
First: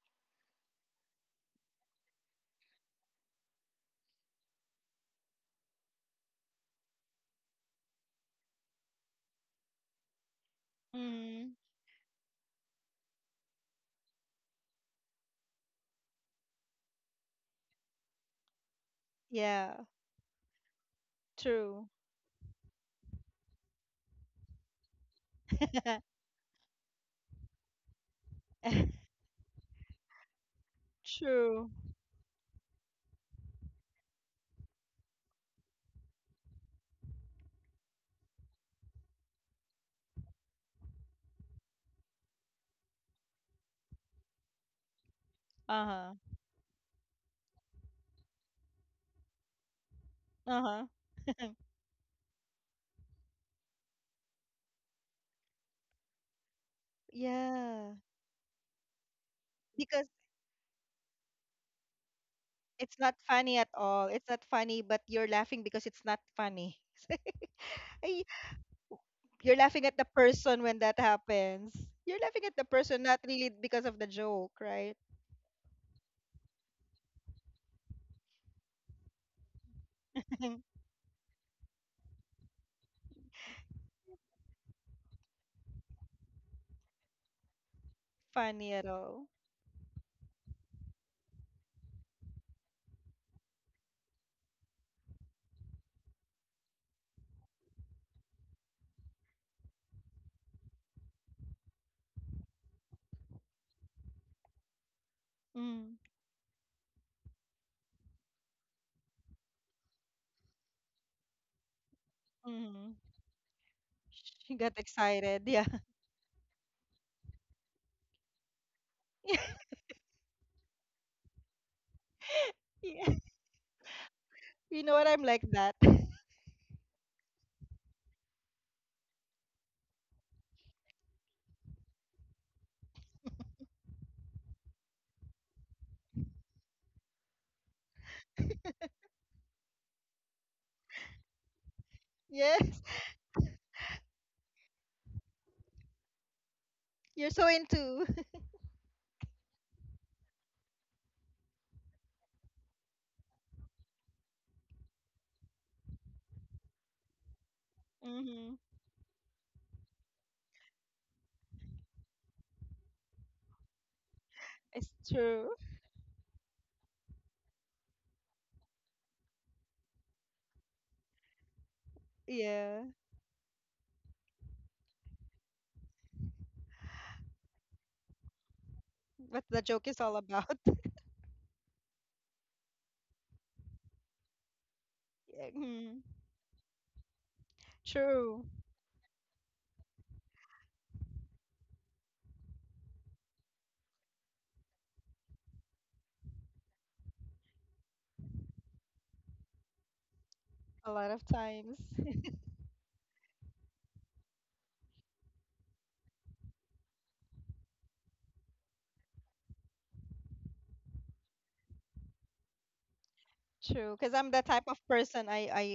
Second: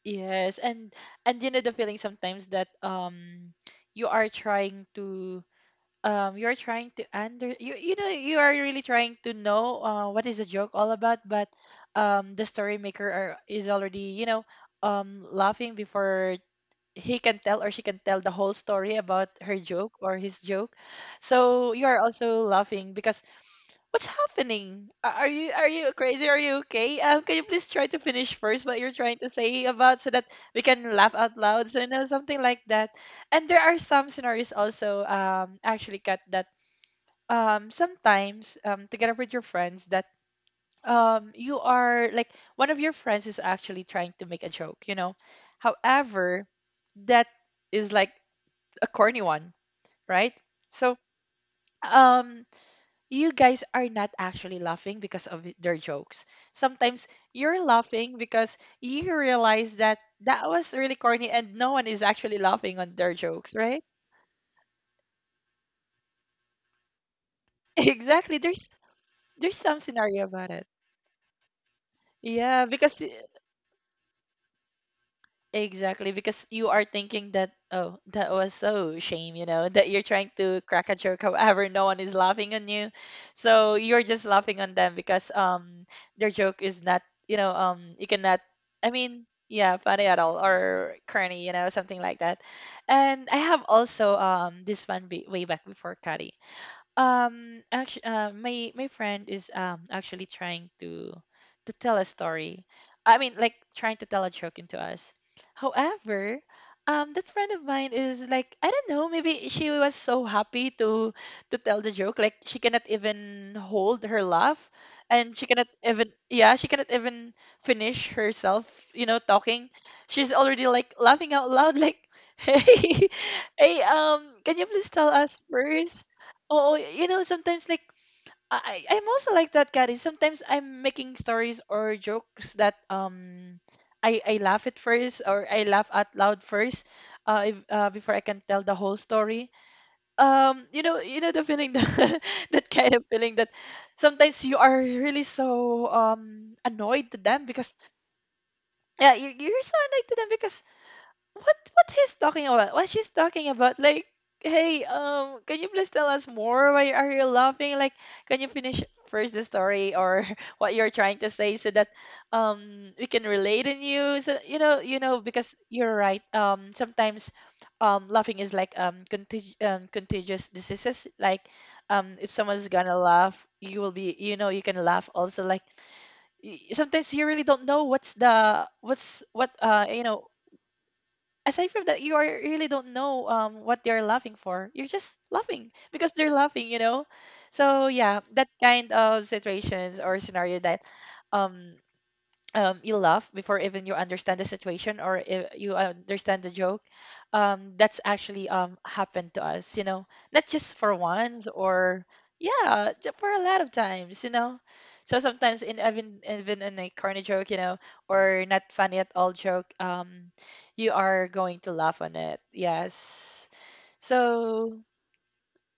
Speaker 1: yes, and you know the feeling sometimes that you are trying to you are trying to under you know you are really trying to know what is the joke all about, but
Speaker 2: Mm,
Speaker 1: the story maker are, is already you know laughing before he can tell or she can tell the whole story about her
Speaker 2: yeah,
Speaker 1: joke or his joke. So
Speaker 2: true.
Speaker 1: you are also laughing because what's happening? A- are you crazy? Are you okay? Can you please try to finish first what you're trying to say about so that we can laugh out
Speaker 2: True.
Speaker 1: loud? So you know something like that. And there are some scenarios also actually cut that sometimes together with your friends that you are like one of your friends is actually trying to make a joke, you know.
Speaker 2: Uh-huh.
Speaker 1: However, that is like a corny one, right?
Speaker 2: Uh-huh.
Speaker 1: So, um, you guys are not actually laughing because of it- their jokes. Sometimes you're
Speaker 2: Yeah.
Speaker 1: laughing because you realize that
Speaker 2: Because
Speaker 1: that was really corny and no one is actually laughing on
Speaker 2: it's not
Speaker 1: their jokes,
Speaker 2: funny at
Speaker 1: right?
Speaker 2: all. It's not funny, but you're laughing because it's not funny. Ay,
Speaker 1: Exactly. There's
Speaker 2: you're
Speaker 1: some
Speaker 2: laughing at the
Speaker 1: scenario about
Speaker 2: person
Speaker 1: it.
Speaker 2: when that happens. You're laughing at
Speaker 1: Yeah,
Speaker 2: the
Speaker 1: because
Speaker 2: person, not really because of the joke, right?
Speaker 1: exactly, because you are thinking that, oh, that was so shame, you know, that you're trying to crack a joke, however, no one is laughing on you. So you're just laughing on them because their joke is not, you know, you cannot,
Speaker 2: Funny at
Speaker 1: I mean,
Speaker 2: all.
Speaker 1: yeah, funny at all or corny, you know, something like that. And I have also this one be way back before Kari. Actually, my my friend is actually trying to tell a story. I mean, like trying to tell a joke into us.
Speaker 2: Mm.
Speaker 1: However, that friend of mine is like I don't know. Maybe she was so happy to tell the joke, like she cannot
Speaker 2: Mm-hmm.
Speaker 1: even hold her
Speaker 2: She
Speaker 1: laugh,
Speaker 2: got
Speaker 1: and she
Speaker 2: excited.
Speaker 1: cannot
Speaker 2: Yeah.
Speaker 1: even yeah, she cannot even finish herself. You know,
Speaker 2: Yeah.
Speaker 1: talking. She's already like laughing out loud, like, hey,
Speaker 2: Yeah.
Speaker 1: hey, can you
Speaker 2: You
Speaker 1: please
Speaker 2: know
Speaker 1: tell
Speaker 2: what? I'm
Speaker 1: us
Speaker 2: like that.
Speaker 1: first? Oh, you know, sometimes like I'm also like that, Kari. Sometimes I'm making stories or jokes that I laugh at first or I laugh out loud first if, before I can tell the whole story. You know the feeling that that
Speaker 2: Yes.
Speaker 1: kind of feeling that sometimes you are really so annoyed to
Speaker 2: You're
Speaker 1: them
Speaker 2: so
Speaker 1: because
Speaker 2: into.
Speaker 1: yeah, you're so annoyed to them because what he's talking about? What she's talking about? Like, hey, can you please tell us more? Why are you laughing? Like, can you
Speaker 2: Mm-hmm.
Speaker 1: finish first the story or what you're trying to say so that we can relate in you? So
Speaker 2: It's
Speaker 1: you know,
Speaker 2: true.
Speaker 1: because you're right. Sometimes laughing is like contagious diseases. Like, if someone's
Speaker 2: Yeah.
Speaker 1: gonna laugh, you will be, you know, you can laugh also. Like y- sometimes you really don't know what's the what's
Speaker 2: What
Speaker 1: what
Speaker 2: the joke is
Speaker 1: you
Speaker 2: all
Speaker 1: know
Speaker 2: about.
Speaker 1: aside from that, you are really don't know what they're laughing for. You're just
Speaker 2: Yeah,
Speaker 1: laughing
Speaker 2: mm,
Speaker 1: because they're laughing, you know. So yeah,
Speaker 2: true.
Speaker 1: that kind of situations or scenario that um you laugh before even you understand the situation or if you understand the joke that's actually happened to us you know not just for
Speaker 2: A lot of
Speaker 1: once
Speaker 2: times.
Speaker 1: or yeah ju- for a lot of times you know so sometimes in even even in a corny joke you know or not funny at all joke you are going to laugh on it yes
Speaker 2: True, because I'm the type
Speaker 1: so
Speaker 2: of person. I I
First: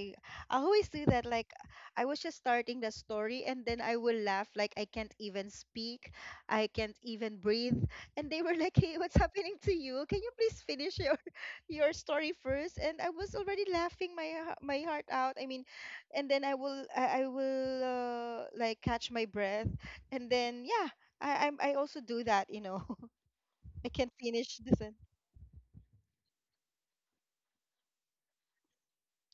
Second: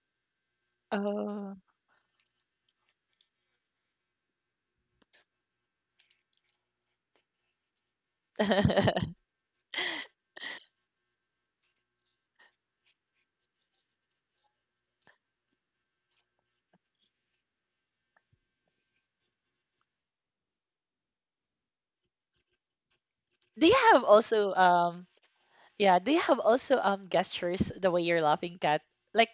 Speaker 2: I always do that.
Speaker 1: uh,
Speaker 2: Like, I was just starting the story, and then I will laugh like I can't even speak, I can't even breathe, and they were like, "Hey, what's
Speaker 1: do
Speaker 2: happening to you? Can you please finish your your story first?" And I was already laughing my h- my heart out. I mean, and then I will like catch my breath, and then yeah, I also do that. You know,
Speaker 1: you
Speaker 2: I
Speaker 1: have
Speaker 2: can't
Speaker 1: also
Speaker 2: finish this.
Speaker 1: yeah, they have also gestures the way you're laughing, Kat. Like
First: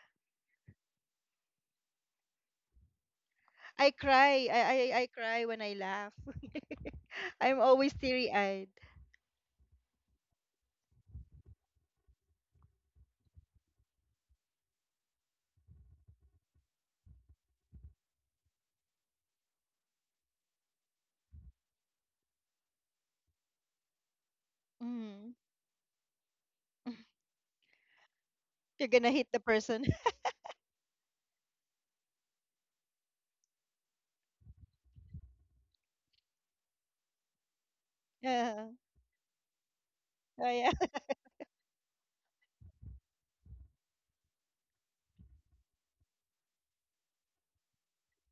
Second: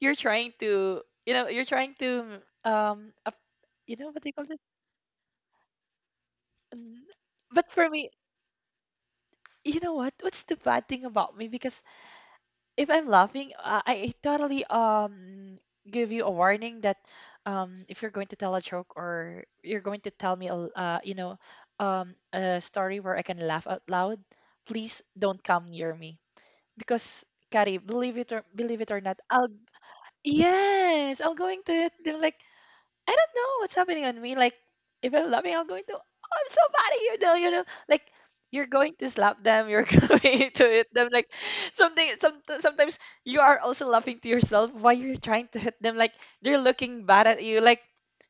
Speaker 1: you're trying to, you know, you're trying to ap-
Speaker 2: I
Speaker 1: you know what they
Speaker 2: cry.
Speaker 1: call this?
Speaker 2: I cry when I laugh.
Speaker 1: Mm,
Speaker 2: I'm
Speaker 1: but for
Speaker 2: always
Speaker 1: me,
Speaker 2: teary eyed.
Speaker 1: you know what? What's the bad thing about me? Because if I'm laughing, I totally give you a warning that if you're going to tell a joke or you're going to tell me a l- you know a story where I can laugh out loud, please
Speaker 2: Mm.
Speaker 1: don't come near me because. Kari, believe
Speaker 2: You're
Speaker 1: it or
Speaker 2: gonna
Speaker 1: not,
Speaker 2: hit the
Speaker 1: I'll
Speaker 2: person.
Speaker 1: yes, I'll go into it. They're like, I don't know what's happening on me. Like, if I'm laughing, I'll go into, oh, I'm so bad, at you. Know. You know, like
Speaker 2: Yeah.
Speaker 1: you're going to slap them. You're
Speaker 2: Oh,
Speaker 1: going to
Speaker 2: yeah.
Speaker 1: hit them. Like something. Some sometimes you are also laughing to yourself while you're trying to hit them. Like they're looking bad at you. Like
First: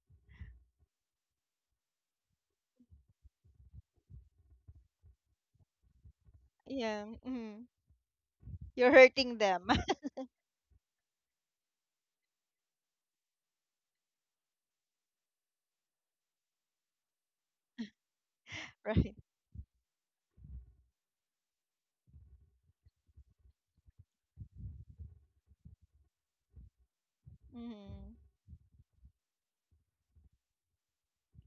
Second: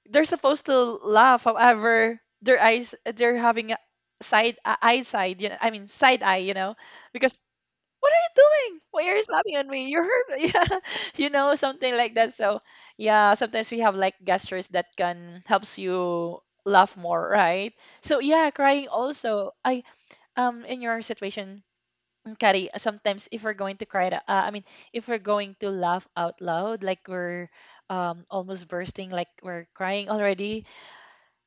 Speaker 1: they're supposed to laugh. However, their eyes, they're having a side a eye side. You know, I mean side eye. You know,
Speaker 2: Yeah.
Speaker 1: because
Speaker 2: Mm.
Speaker 1: what are you doing?
Speaker 2: You're
Speaker 1: Why are you
Speaker 2: hurting
Speaker 1: slapping on
Speaker 2: them.
Speaker 1: me? You hurt me. Yeah. You know, something like that. So yeah, sometimes we have like gestures that can helps you laugh more, right? So yeah, crying
Speaker 2: Right.
Speaker 1: also. I in your situation, Kari, sometimes if we're going to cry, I mean, if we're going to laugh out loud, like we're
Speaker 2: Mm.
Speaker 1: almost bursting, like we're crying already,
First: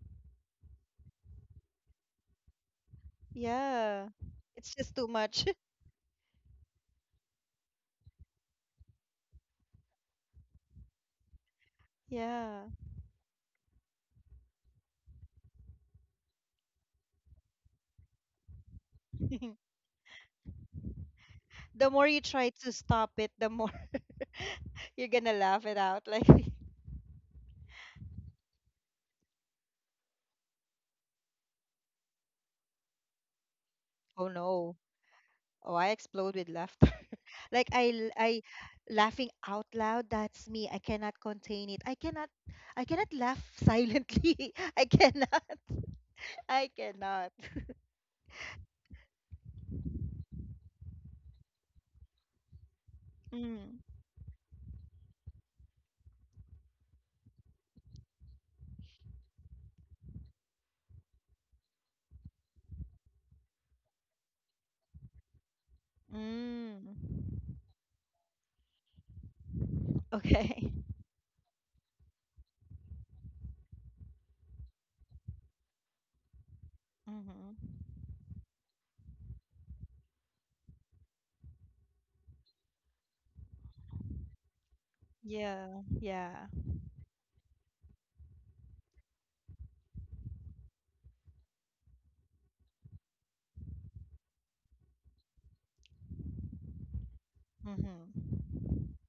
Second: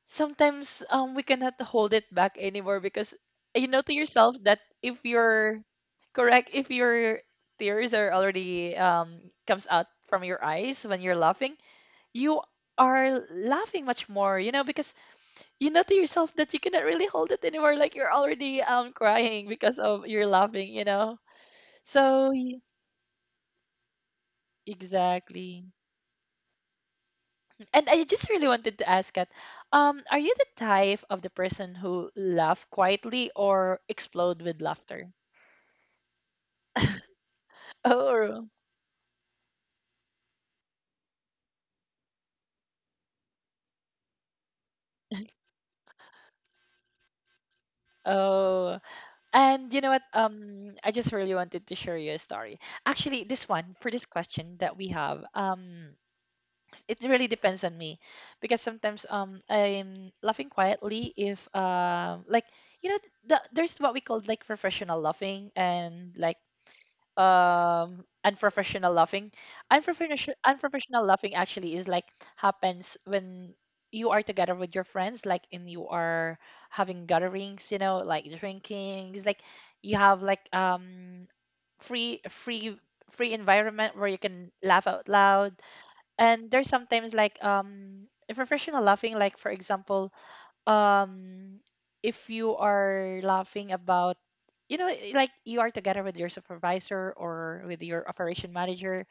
Speaker 1: sometimes we cannot hold it back anymore because you know to
Speaker 2: Yeah.
Speaker 1: yourself that
Speaker 2: It's just
Speaker 1: if
Speaker 2: too much.
Speaker 1: you're correct if your tears are already comes out from your eyes when you're laughing, you
Speaker 2: Yeah.
Speaker 1: are laughing much more, you know, because you know to yourself that you cannot really hold it anymore like you're already crying
Speaker 2: The
Speaker 1: because of your laughing, you know.
Speaker 2: more you
Speaker 1: So
Speaker 2: try to stop it, the more you're gonna laugh
Speaker 1: exactly.
Speaker 2: it out. Like,
Speaker 1: And I just really wanted to ask that, are you the type of the person who laugh quietly or
Speaker 2: oh
Speaker 1: explode with
Speaker 2: no.
Speaker 1: laughter?
Speaker 2: Oh, I explode with laughter. Like, I l-
Speaker 1: Oh,
Speaker 2: I laughing out loud, that's me. I cannot contain it. I cannot laugh silently. I cannot. I cannot.
Speaker 1: oh. And you know what? I just really wanted to share you a story. Actually, this one
Speaker 2: Mm.
Speaker 1: for this question that we have, it really depends on me because sometimes I'm laughing quietly if like, you know, there's what we call like professional laughing and like
Speaker 2: Mm.
Speaker 1: unprofessional laughing. unprofessional
Speaker 2: Okay.
Speaker 1: unprofessional laughing actually is like happens when you are together with your friends like and you are having gatherings,
Speaker 2: Mm-hmm.
Speaker 1: you know, like drinking. It's like you have like free free free environment where you can laugh out loud.
Speaker 2: Yeah. Yeah.
Speaker 1: And there's sometimes like professional laughing, like for example, um if you are laughing about, you know, like you are together with your supervisor or with your operation
Speaker 2: Mm-hmm.
Speaker 1: manager,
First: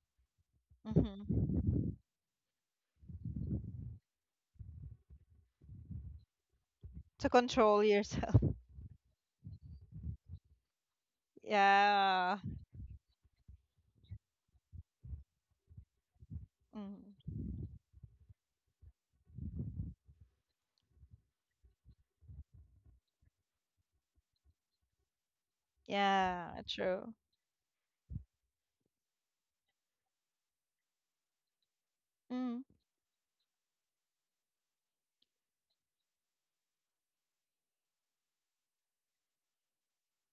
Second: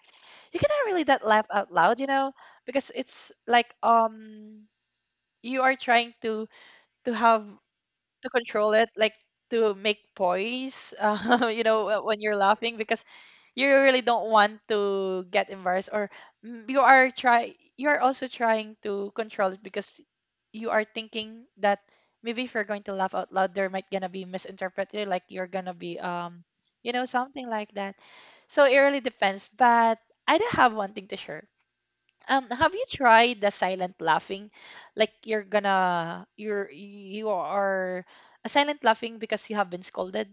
Speaker 1: you cannot really that laugh out
Speaker 2: Mm-hmm.
Speaker 1: loud, you know, because it's like you are trying to
Speaker 2: To
Speaker 1: have,
Speaker 2: control
Speaker 1: to
Speaker 2: yourself.
Speaker 1: control it, like to make poise, you know, when you're
Speaker 2: Yeah.
Speaker 1: laughing because you really don't want to get embarrassed or,
Speaker 2: Mm.
Speaker 1: you are also trying to control it because you are thinking that maybe if you're going to laugh out loud there might gonna be misinterpreted like you're gonna be
Speaker 2: Yeah,
Speaker 1: you know,
Speaker 2: true.
Speaker 1: something like that. So it really depends, but I do have one thing to share.
Speaker 2: Mm.
Speaker 1: Have you tried the silent laughing? Like you're gonna you're you are a silent laughing because you have been scolded.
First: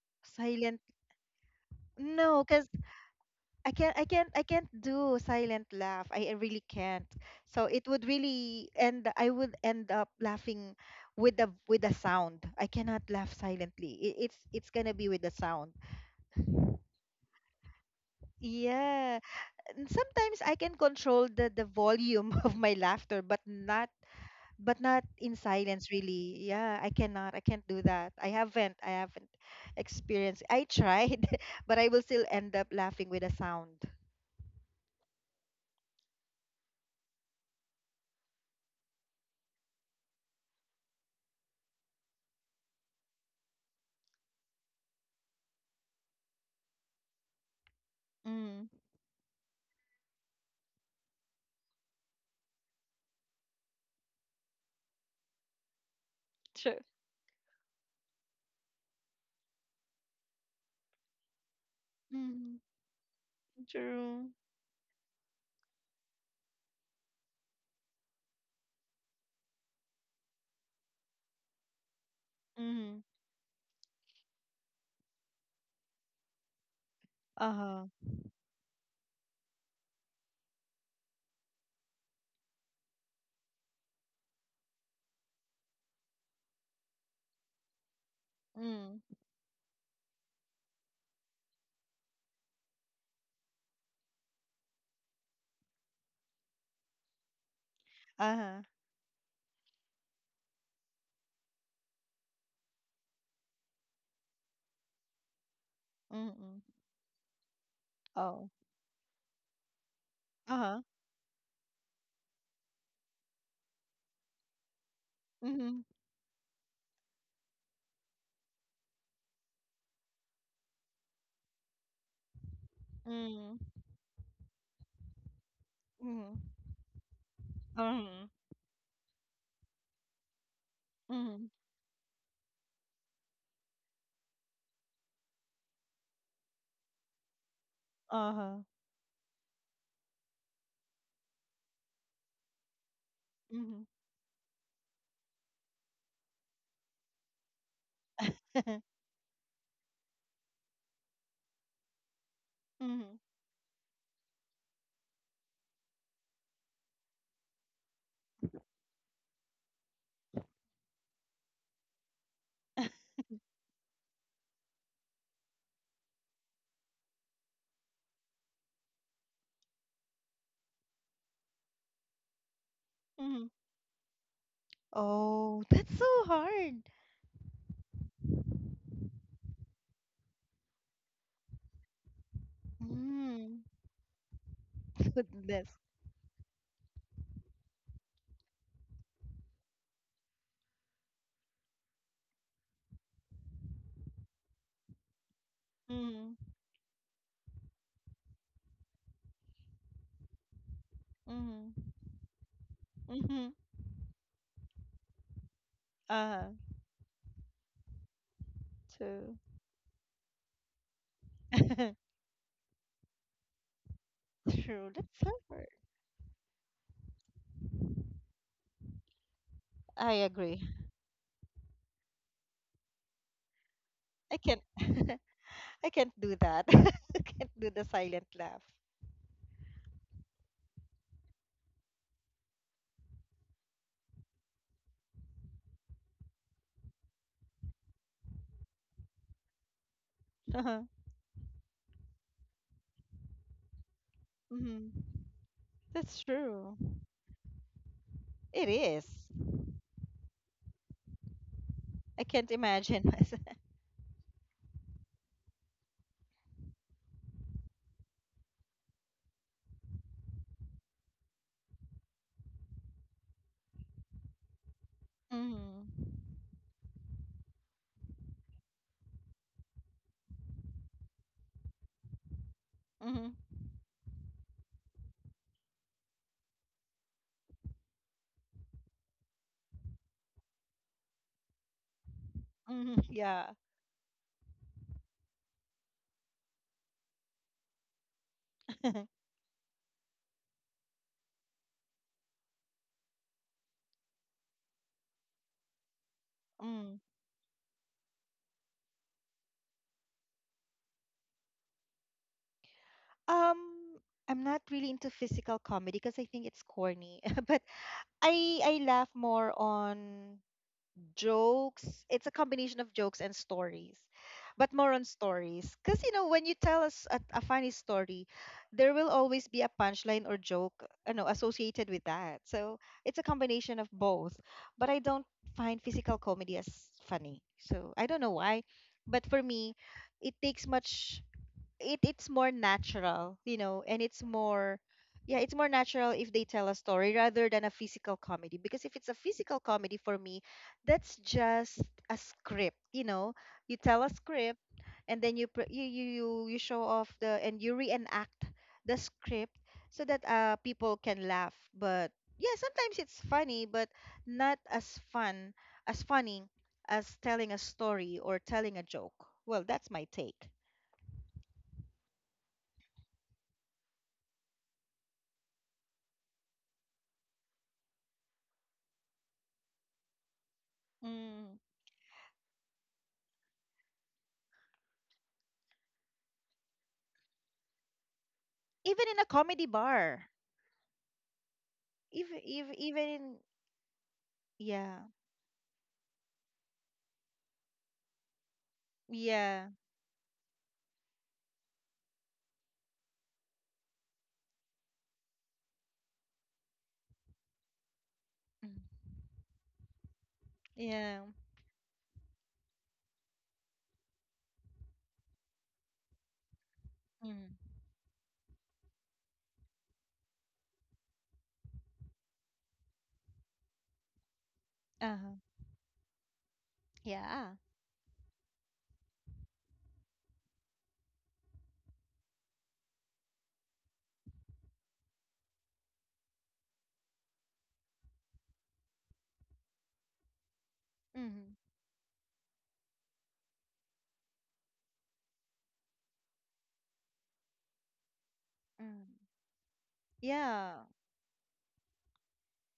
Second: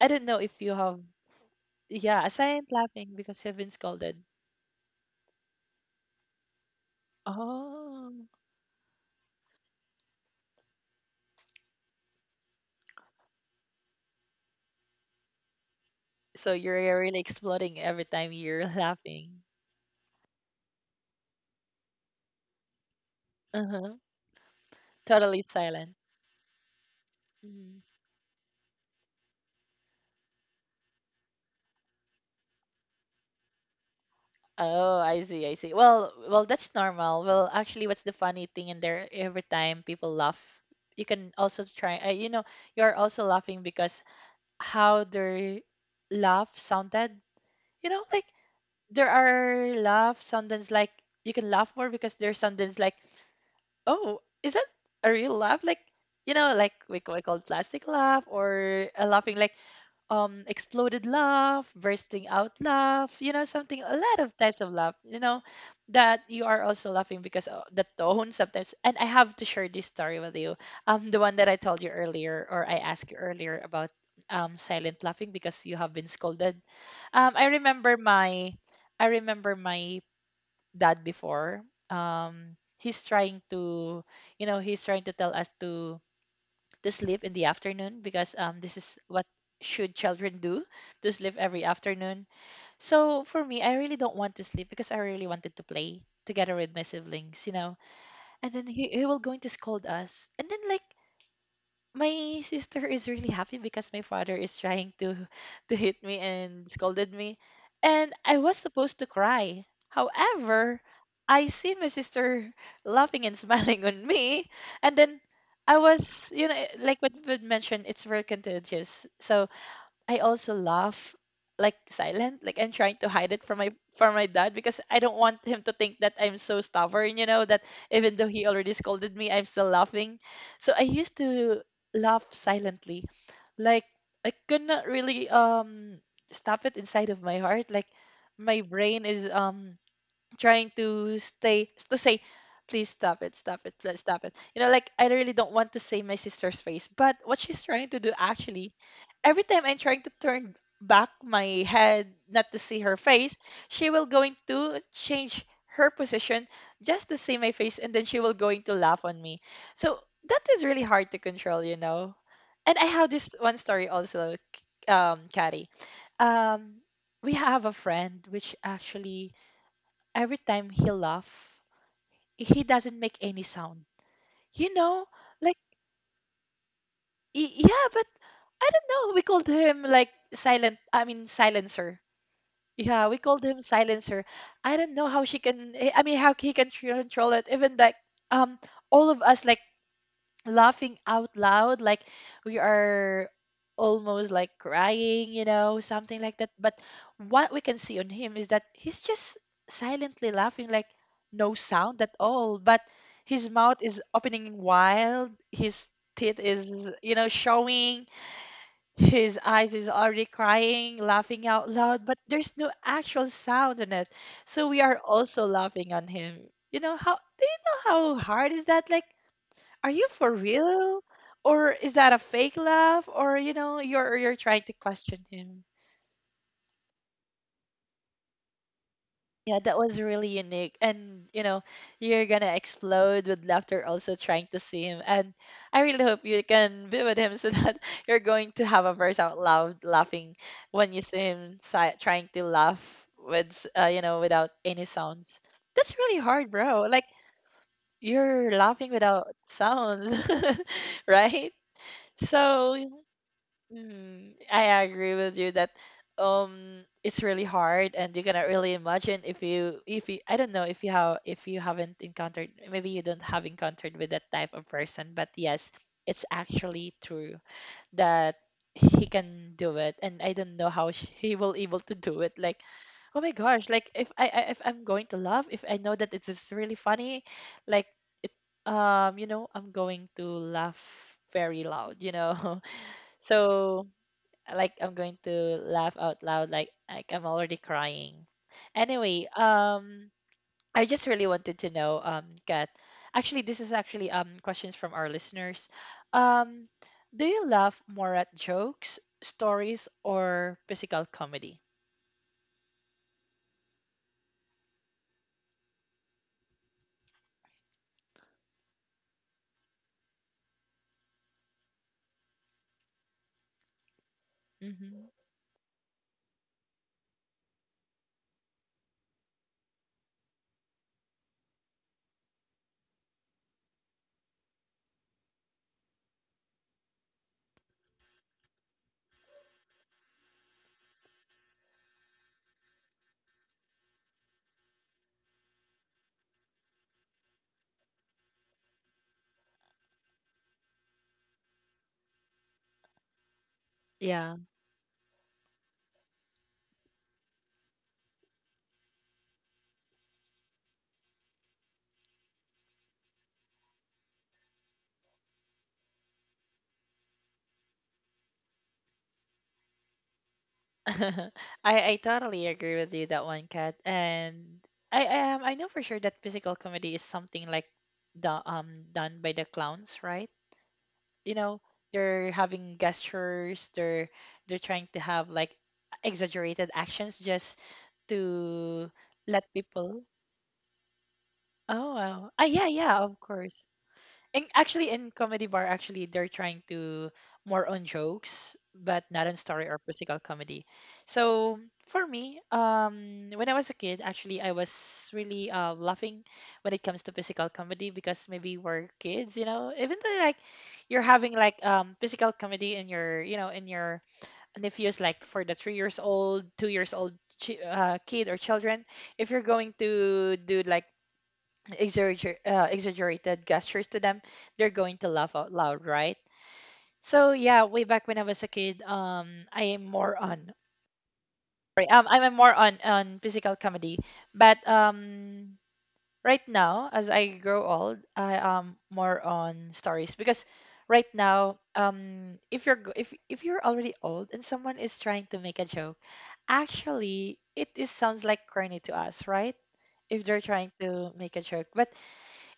Speaker 1: I don't know if you
Speaker 2: Silent.
Speaker 1: have. Yeah, a
Speaker 2: No,
Speaker 1: silent laughing because you have been
Speaker 2: I can't I
Speaker 1: scolded.
Speaker 2: can't I can't do silent laugh. I really can't. So it would
Speaker 1: Oh.
Speaker 2: really end. I would end up laughing with the sound. I cannot laugh silently. It's gonna be with the sound.
Speaker 1: So you're really exploding every time you're
Speaker 2: Yeah.
Speaker 1: laughing.
Speaker 2: And sometimes I can control the volume of my laughter,
Speaker 1: Uh-huh.
Speaker 2: but not in
Speaker 1: Totally
Speaker 2: silence
Speaker 1: silent.
Speaker 2: really. Yeah, I cannot. I can't
Speaker 1: Mhm.
Speaker 2: do that. I haven't experienced. I tried, but I will still end up laughing with a sound.
Speaker 1: Oh, I see, I see. Well, well, that's normal. Well, actually, what's the funny thing in there? Every time people laugh, you can also try. You're also laughing because how their laugh sounded. You know, like
Speaker 2: Mm,
Speaker 1: there are laugh sounds like you can laugh more because there are sounds like, oh, is that a real laugh? Like, you know, like
Speaker 2: true.
Speaker 1: we call plastic laugh or a laughing like exploded laugh, bursting out laugh, you know, something, a lot
Speaker 2: True.
Speaker 1: of types of laugh, you know, that you are also laughing because of the tone sometimes. And I have to share this story with you. The one that I told you earlier or I
Speaker 2: Mm-hmm.
Speaker 1: asked you earlier about silent laughing because you have been scolded. Um I
Speaker 2: Uh-huh.
Speaker 1: remember my I remember my dad before. He's trying to, you know, he's trying to tell us to sleep in the afternoon because this is
Speaker 2: Mm.
Speaker 1: what should children do, to sleep every afternoon. So for me, I really don't want to sleep because I really wanted to play together with my siblings, you know. And
Speaker 2: Uh-huh.
Speaker 1: then he will going to scold us. And then, like, my sister is really happy because my father is trying to to hit me
Speaker 2: Mm-mm.
Speaker 1: and scolded me, and I
Speaker 2: Oh.
Speaker 1: was supposed to cry. However,
Speaker 2: Uh-huh.
Speaker 1: I see my sister laughing and smiling on me. And then I
Speaker 2: Mm-hmm.
Speaker 1: was, you know, like what we mentioned, it's very contagious. So I also laugh like silent, like I'm trying to hide it from
Speaker 2: Mm.
Speaker 1: my dad because I don't want him to think that I'm
Speaker 2: Mm.
Speaker 1: so stubborn, you know, that even though
Speaker 2: Mm.
Speaker 1: he already scolded me, I'm still laughing. So I used
Speaker 2: Mm.
Speaker 1: to laugh silently. Like I could not really stop it inside of my heart. Like my
Speaker 2: Uh-huh.
Speaker 1: brain is trying to say please stop it, stop it,
Speaker 2: Mm.
Speaker 1: please stop it, you know. Like I really don't want to say my sister's face, but what she's trying to do actually, every time I'm trying to turn back my head not to see her
Speaker 2: Mm.
Speaker 1: face, she will going to change her position just to see my face. And then she will going to laugh on me. So that is really hard to control, you know. And I have this one story also, Caddy. um we have a friend which actually every time he laugh, he doesn't make any
Speaker 2: Mm.
Speaker 1: sound. You know, like,
Speaker 2: Oh, that's so hard.
Speaker 1: yeah, but I don't know, we called him like silent. I mean silencer. Yeah, we called him
Speaker 2: Mm.
Speaker 1: silencer. I don't know how she
Speaker 2: Goodness.
Speaker 1: can. I mean, how he can control it. Even like um, all of us like laughing out loud, like we are almost like crying, you know, something like
Speaker 2: Mm.
Speaker 1: that. But what we can see on him is that he's just silently laughing, like no
Speaker 2: Mm.
Speaker 1: sound at all. But his
Speaker 2: Mm.
Speaker 1: mouth is opening wide, his teeth
Speaker 2: Uh-huh.
Speaker 1: is, you know, showing,
Speaker 2: True.
Speaker 1: his eyes is already crying, laughing out loud, but there's no actual sound in it. So we
Speaker 2: True.
Speaker 1: are
Speaker 2: That's so
Speaker 1: also
Speaker 2: hard.
Speaker 1: laughing on him. You know, how do you know how hard is that? Like, are you
Speaker 2: I
Speaker 1: for
Speaker 2: agree.
Speaker 1: real? Or is that a fake laugh? Or, you know, you're
Speaker 2: I
Speaker 1: you're
Speaker 2: can't
Speaker 1: trying to question him.
Speaker 2: I can't do that. I can't do the silent laugh.
Speaker 1: Yeah, that was really unique. And, you know, you're gonna explode with laughter also trying to see him. And I really hope you can be with him so that you're going to have a verse out loud laughing
Speaker 2: Uh-huh.
Speaker 1: when you see him trying to laugh without any
Speaker 2: Mm-hmm.
Speaker 1: sounds. That's
Speaker 2: That's
Speaker 1: really hard,
Speaker 2: true.
Speaker 1: bro. Like you're
Speaker 2: It
Speaker 1: laughing
Speaker 2: is.
Speaker 1: without sounds, right?
Speaker 2: I can't
Speaker 1: So,
Speaker 2: imagine myself.
Speaker 1: I agree with you that it's really hard and you cannot really imagine if you I don't know if you have if you haven't encountered. Maybe you don't have encountered with that type of person, but yes,
Speaker 2: Mm-hmm.
Speaker 1: it's actually true that he can do it. And I don't know how he will able to do it. Like, oh
Speaker 2: Mm-hmm.
Speaker 1: my gosh, like if I'm going to laugh, if I know that it is really funny, like, it you know I'm going to laugh very loud, you know.
Speaker 2: Mm-hmm. Yeah.
Speaker 1: So, like I'm going to laugh out loud, like I'm already crying.
Speaker 2: Mm.
Speaker 1: Anyway, I just really wanted to know, Kat. Actually, this is actually questions from our listeners. Um,
Speaker 2: Um,
Speaker 1: do you laugh more at jokes, stories, or physical comedy?
Speaker 2: I'm not really into physical comedy because I think it's corny. But I laugh more on jokes. It's a combination of jokes and stories, but more on
Speaker 1: Mm-hmm.
Speaker 2: stories. Because, you know, when you tell us a funny story, there will always be a punchline or joke, you know, associated with that. So it's a combination of both. But I don't find physical comedy as funny. So I don't know why. But for me, it takes much it it's more natural, you know, and it's more yeah, it's more natural if they tell a story rather than a physical comedy. Because if it's a physical comedy for me, that's just a script, you know. You tell a
Speaker 1: Yeah,
Speaker 2: script, and then you pr- you show off the and you reenact the script so that people can laugh. But yeah, sometimes it's funny, but not as fun as funny as telling a story or telling a joke. Well, that's my take.
Speaker 1: I I totally agree with you that one, Kat. And I I know for sure that physical comedy is something like the done by the clowns, right? You know, they're having gestures, they're trying to have like exaggerated actions just to
Speaker 2: Even in a
Speaker 1: let
Speaker 2: comedy
Speaker 1: people,
Speaker 2: bar
Speaker 1: oh wow,
Speaker 2: even
Speaker 1: ah, yeah, yeah,
Speaker 2: even
Speaker 1: of
Speaker 2: in
Speaker 1: course. Actually,
Speaker 2: yeah
Speaker 1: in comedy bar, actually they're trying to, more on jokes, but not on
Speaker 2: yeah
Speaker 1: story or physical comedy. So for me, when I was a kid, actually I was really laughing when it comes to physical comedy because maybe
Speaker 2: mm,
Speaker 1: we're kids, you know. Even though like you're
Speaker 2: yeah
Speaker 1: having like physical comedy in your, you know, in your nephews like for the 3 years old, 2 years old,
Speaker 2: mm,
Speaker 1: kid or children. If you're going to do like exaggerated gestures to them, they're going to laugh
Speaker 2: uh-huh
Speaker 1: out loud, right? So
Speaker 2: yeah
Speaker 1: yeah, way back when I was a kid, I'm more on physical comedy, but right now as I grow old, I am more on stories because right
Speaker 2: mm-hmm,
Speaker 1: now, if you're already old and someone is trying to make a joke, actually, it is sounds like corny to
Speaker 2: mm,
Speaker 1: us, right? If they're
Speaker 2: yeah
Speaker 1: trying to make a joke, but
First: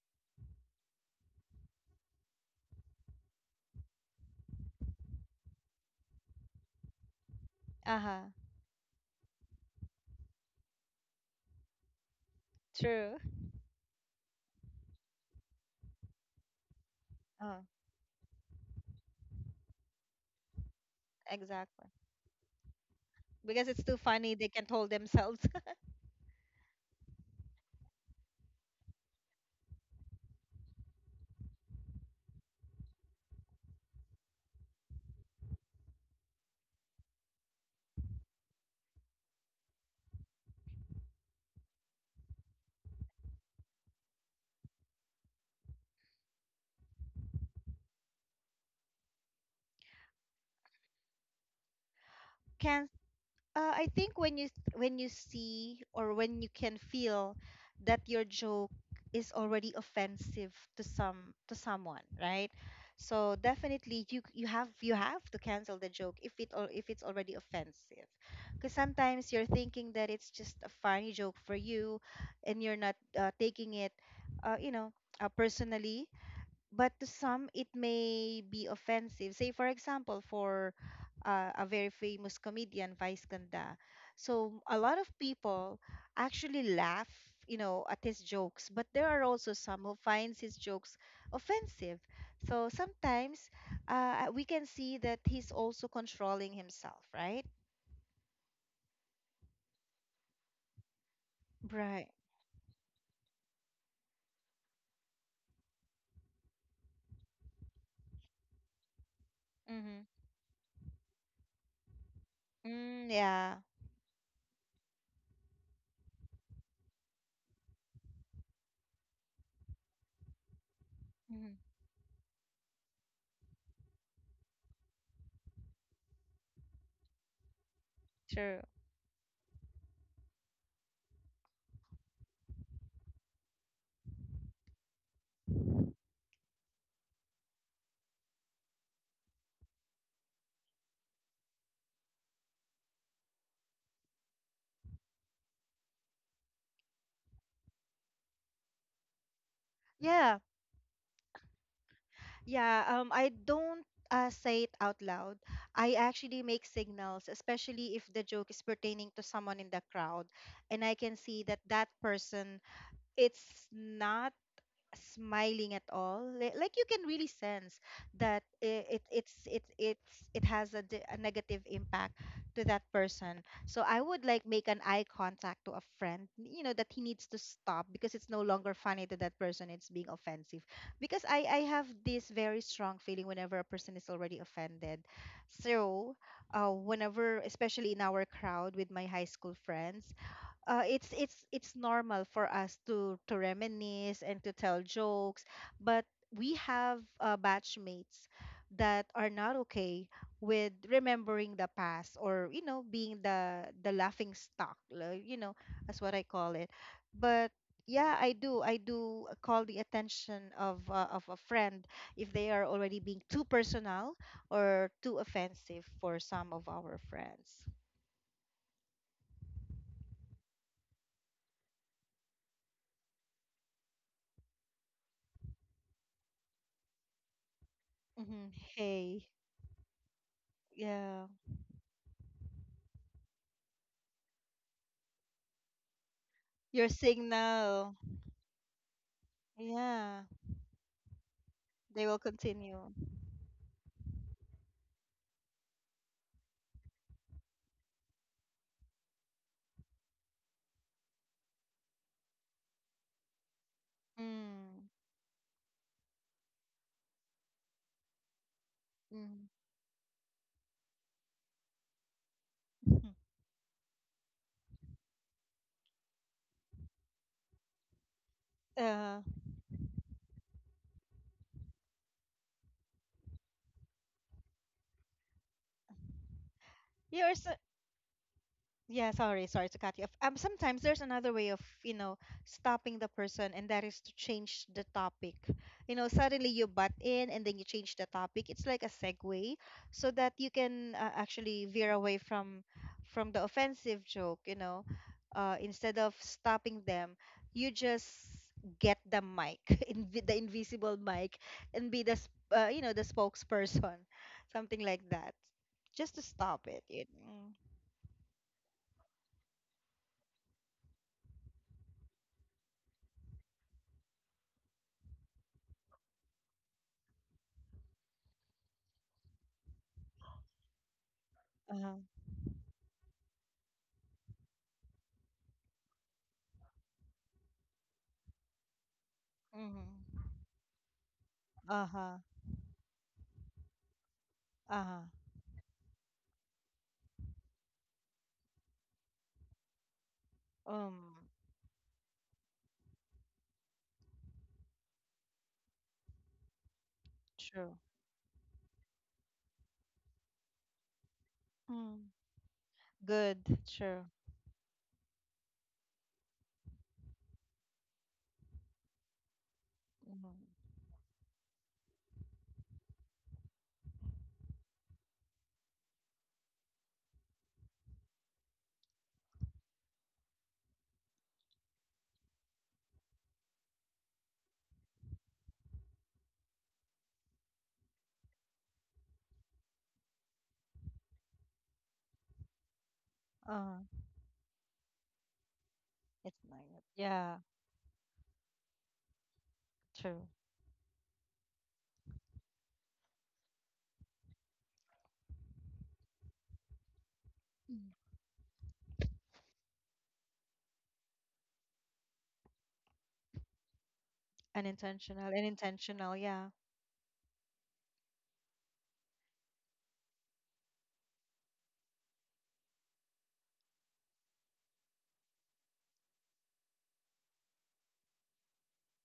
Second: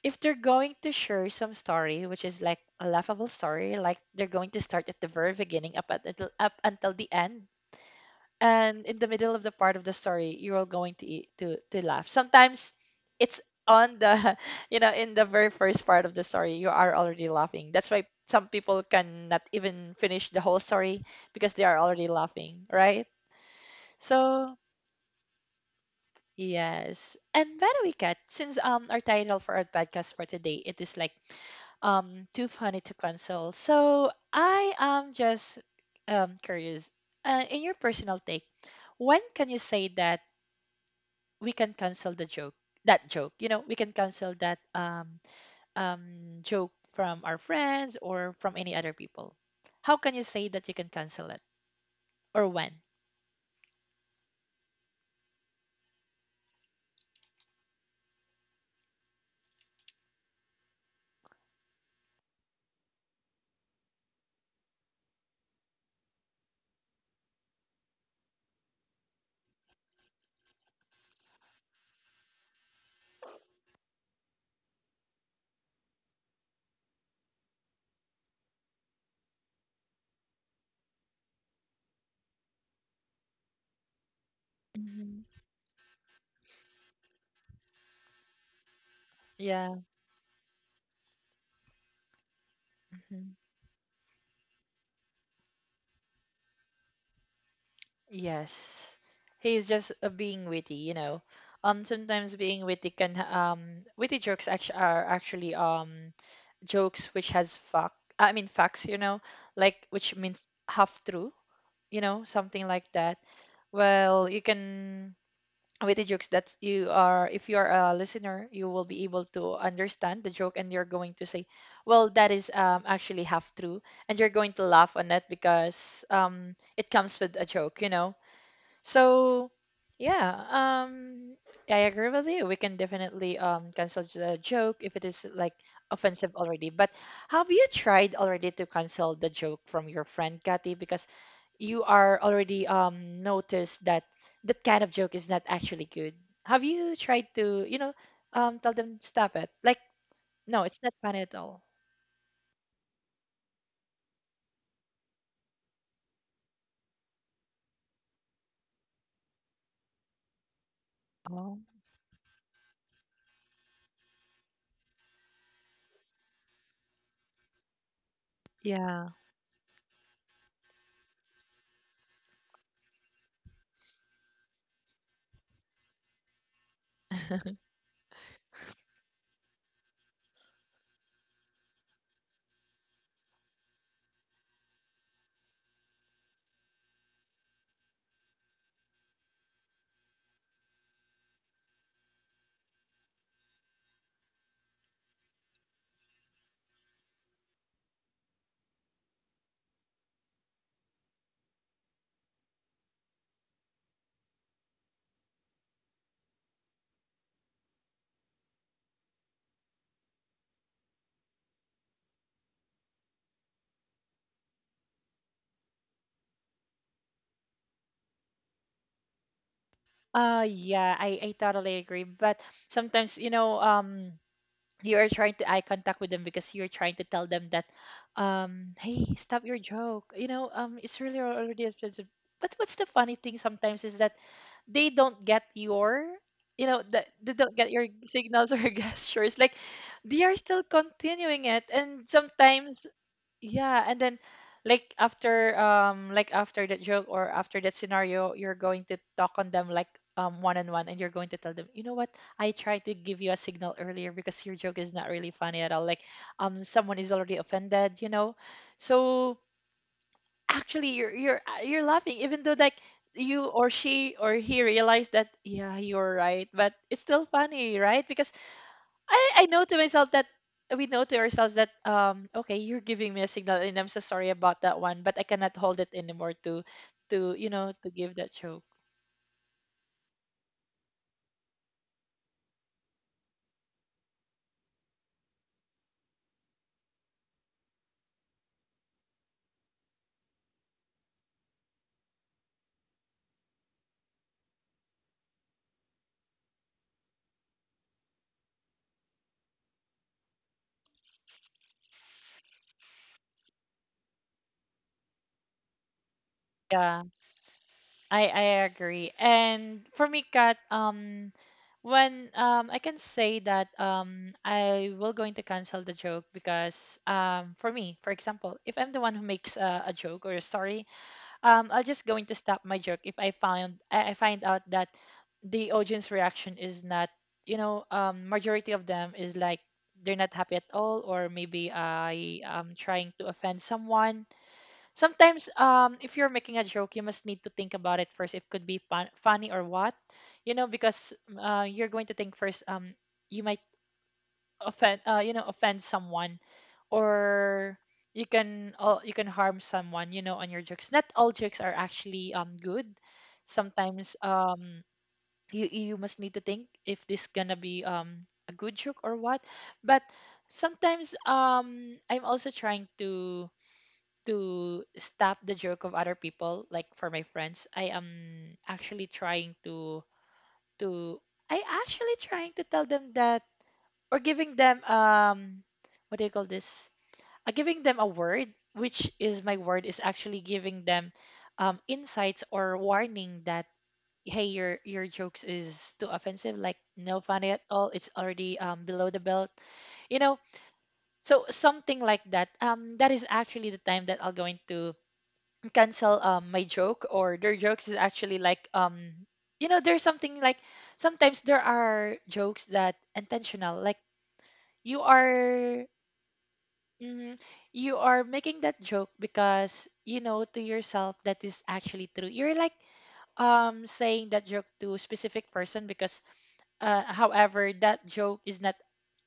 Speaker 1: if they're going to share some story, which is like a laughable story, like they're going to start at the very beginning up until the end,
Speaker 2: uh-huh
Speaker 1: and in the middle of the part of the story, you're all going to eat, to laugh. Sometimes
Speaker 2: true
Speaker 1: it's on the in the very first part of the story, you are already laughing.
Speaker 2: uh,
Speaker 1: That's why some people cannot even finish the whole story because they are
Speaker 2: exactly,
Speaker 1: already laughing, right?
Speaker 2: because it's too funny
Speaker 1: So,
Speaker 2: they can't hold themselves.
Speaker 1: yes. And by the way, Kat, since our title for our podcast for today, it is like too funny to console. So I am just curious. In your personal take, when can you say that we can cancel the joke? That joke, you know, we can cancel that um joke from our friends or from any other people. How can you say that you can cancel it, or when?
Speaker 2: Can I think when you see, or when you can feel that your joke is already offensive to someone, right? So definitely you you have to cancel the joke if it, or if it's already offensive. Because sometimes you're thinking that it's just a funny joke for you, and you're not taking it, you know, personally, but to some it may be offensive. Say for example, for a very famous comedian, Vice Ganda. So a lot
Speaker 1: Mhm.
Speaker 2: of people actually laugh, you know, at his jokes, but there are also
Speaker 1: Yeah.
Speaker 2: some who finds his jokes offensive. So
Speaker 1: Mm-hmm.
Speaker 2: sometimes we can see that he's also controlling himself, right?
Speaker 1: Yes. He's just being witty, you know.
Speaker 2: Right.
Speaker 1: Sometimes being witty can witty jokes are actually jokes which has fact I mean facts, you know, like, which
Speaker 2: Mm-hmm.
Speaker 1: means half true, you know, something like that.
Speaker 2: Mm, yeah.
Speaker 1: Well, you can witty jokes that you are if you are a listener, you will be able to understand the joke and you're going to say,
Speaker 2: Mm-hmm.
Speaker 1: well, that is actually half true, and you're going to laugh on it because it comes with a joke,
Speaker 2: True.
Speaker 1: so, yeah, I agree with you. We can definitely cancel the joke if it is like offensive already. But have you tried already to cancel the joke from your friend, Kathy? Because you are already noticed that that kind of joke is not actually good. Have you tried to, tell them stop it? Like,
Speaker 2: Yeah.
Speaker 1: no, it's not funny at all.
Speaker 2: Yeah, I don't say it out loud. I actually make signals, especially if the joke is pertaining to someone in the crowd, and I can
Speaker 1: Oh,
Speaker 2: see that that person it's not smiling at all li- like you can really sense that
Speaker 1: yeah.
Speaker 2: I- it it's it has a, di- a negative impact to that person. So I would like make an eye contact to a friend, you know, that he needs to stop, because it's no longer funny to that person, it's being offensive. Because I have this very strong feeling whenever a person is already offended. So whenever, especially in our crowd with my high school friends, it's normal for us to reminisce and to tell jokes, but we have batchmates that are not okay with remembering the past, or you know, being the laughing stock, like, you know, that's what I call it. But yeah, I do. I do call the attention of a friend if they are already being too personal or too offensive for some of our friends.
Speaker 1: Yeah, I totally agree. But sometimes, you are trying to eye contact with them because you're trying to tell them that
Speaker 2: Hmm.
Speaker 1: hey, stop
Speaker 2: Hey,
Speaker 1: your joke, it's really
Speaker 2: yeah.
Speaker 1: already expensive. But what's the funny thing sometimes is that they don't get your you know
Speaker 2: Your
Speaker 1: that they don't get your
Speaker 2: signal.
Speaker 1: signals or gestures, like they are
Speaker 2: Yeah,
Speaker 1: still continuing it, and
Speaker 2: they will
Speaker 1: sometimes
Speaker 2: continue.
Speaker 1: yeah, and then like after that joke or after that scenario, you're going to talk on them, like one on one, and you're going to tell them, "You know what? I tried to give you a signal earlier because your joke is not
Speaker 2: Mm.
Speaker 1: really funny at all. Like someone is already offended." So
Speaker 2: Mm.
Speaker 1: actually you're laughing even though, like, you or she or he realized that yeah, you're right, but it's still funny, right? Because I,
Speaker 2: Uh,
Speaker 1: I know to myself that we know to ourselves that okay, you're giving me a signal and I'm so sorry about that one, but I cannot hold it anymore to
Speaker 2: Yours.
Speaker 1: to give that joke.
Speaker 2: Yeah, sorry, sorry to cut you off. Sometimes there's another way of, stopping the person, and that is to change the topic. You know, suddenly you butt in and then you change the topic. It's like a segue so that you can actually veer away from the offensive joke. Instead of stopping them, you just get the mic, inv the invisible mic, and be the, sp- you know, the spokesperson, something like that, just to stop
Speaker 1: Yeah,
Speaker 2: it,
Speaker 1: I agree. And for me, Kat, when I can say that I will going to cancel the joke because for me, for example, if I'm the one who makes a joke or a story, I'll just
Speaker 2: know.
Speaker 1: going to stop my joke if I found I find out that the audience reaction is not majority of them is like they're not
Speaker 2: Mm-hmm.
Speaker 1: happy at all, or maybe
Speaker 2: Uh-huh.
Speaker 1: I am trying to offend someone.
Speaker 2: Uh-huh.
Speaker 1: Sometimes if you're making a joke you must need to think about it first if could be funny or what. You know, because
Speaker 2: Um,
Speaker 1: you're going to think first you might offend someone, or
Speaker 2: True.
Speaker 1: you can harm someone, on your jokes. Not all jokes are
Speaker 2: Mm.
Speaker 1: actually good.
Speaker 2: Good.
Speaker 1: Sometimes
Speaker 2: True.
Speaker 1: you must need to think if this gonna be a good joke or what. But
Speaker 2: Mm-hmm.
Speaker 1: sometimes I'm also trying to stop the joke of other people. Like for my friends, I am actually trying to to i tell them that, or giving them what do you call this, giving them a word, which is my word, is actually giving them insights or warning that
Speaker 2: Uh-huh.
Speaker 1: hey, your jokes is too
Speaker 2: It's
Speaker 1: offensive,
Speaker 2: like
Speaker 1: like
Speaker 2: good.
Speaker 1: no funny
Speaker 2: Yeah.
Speaker 1: at all. It's already below the belt, you know.
Speaker 2: True.
Speaker 1: So something like that. That is actually the time that I'll going to cancel my joke, or their jokes is
Speaker 2: Mm.
Speaker 1: actually like there's something like sometimes there are jokes that intentional, like you
Speaker 2: Unintentional and
Speaker 1: are
Speaker 2: intentional, yeah.
Speaker 1: Mhm. You are making that joke because you know to yourself that is actually true. You're like saying that joke to a specific person because however that joke is not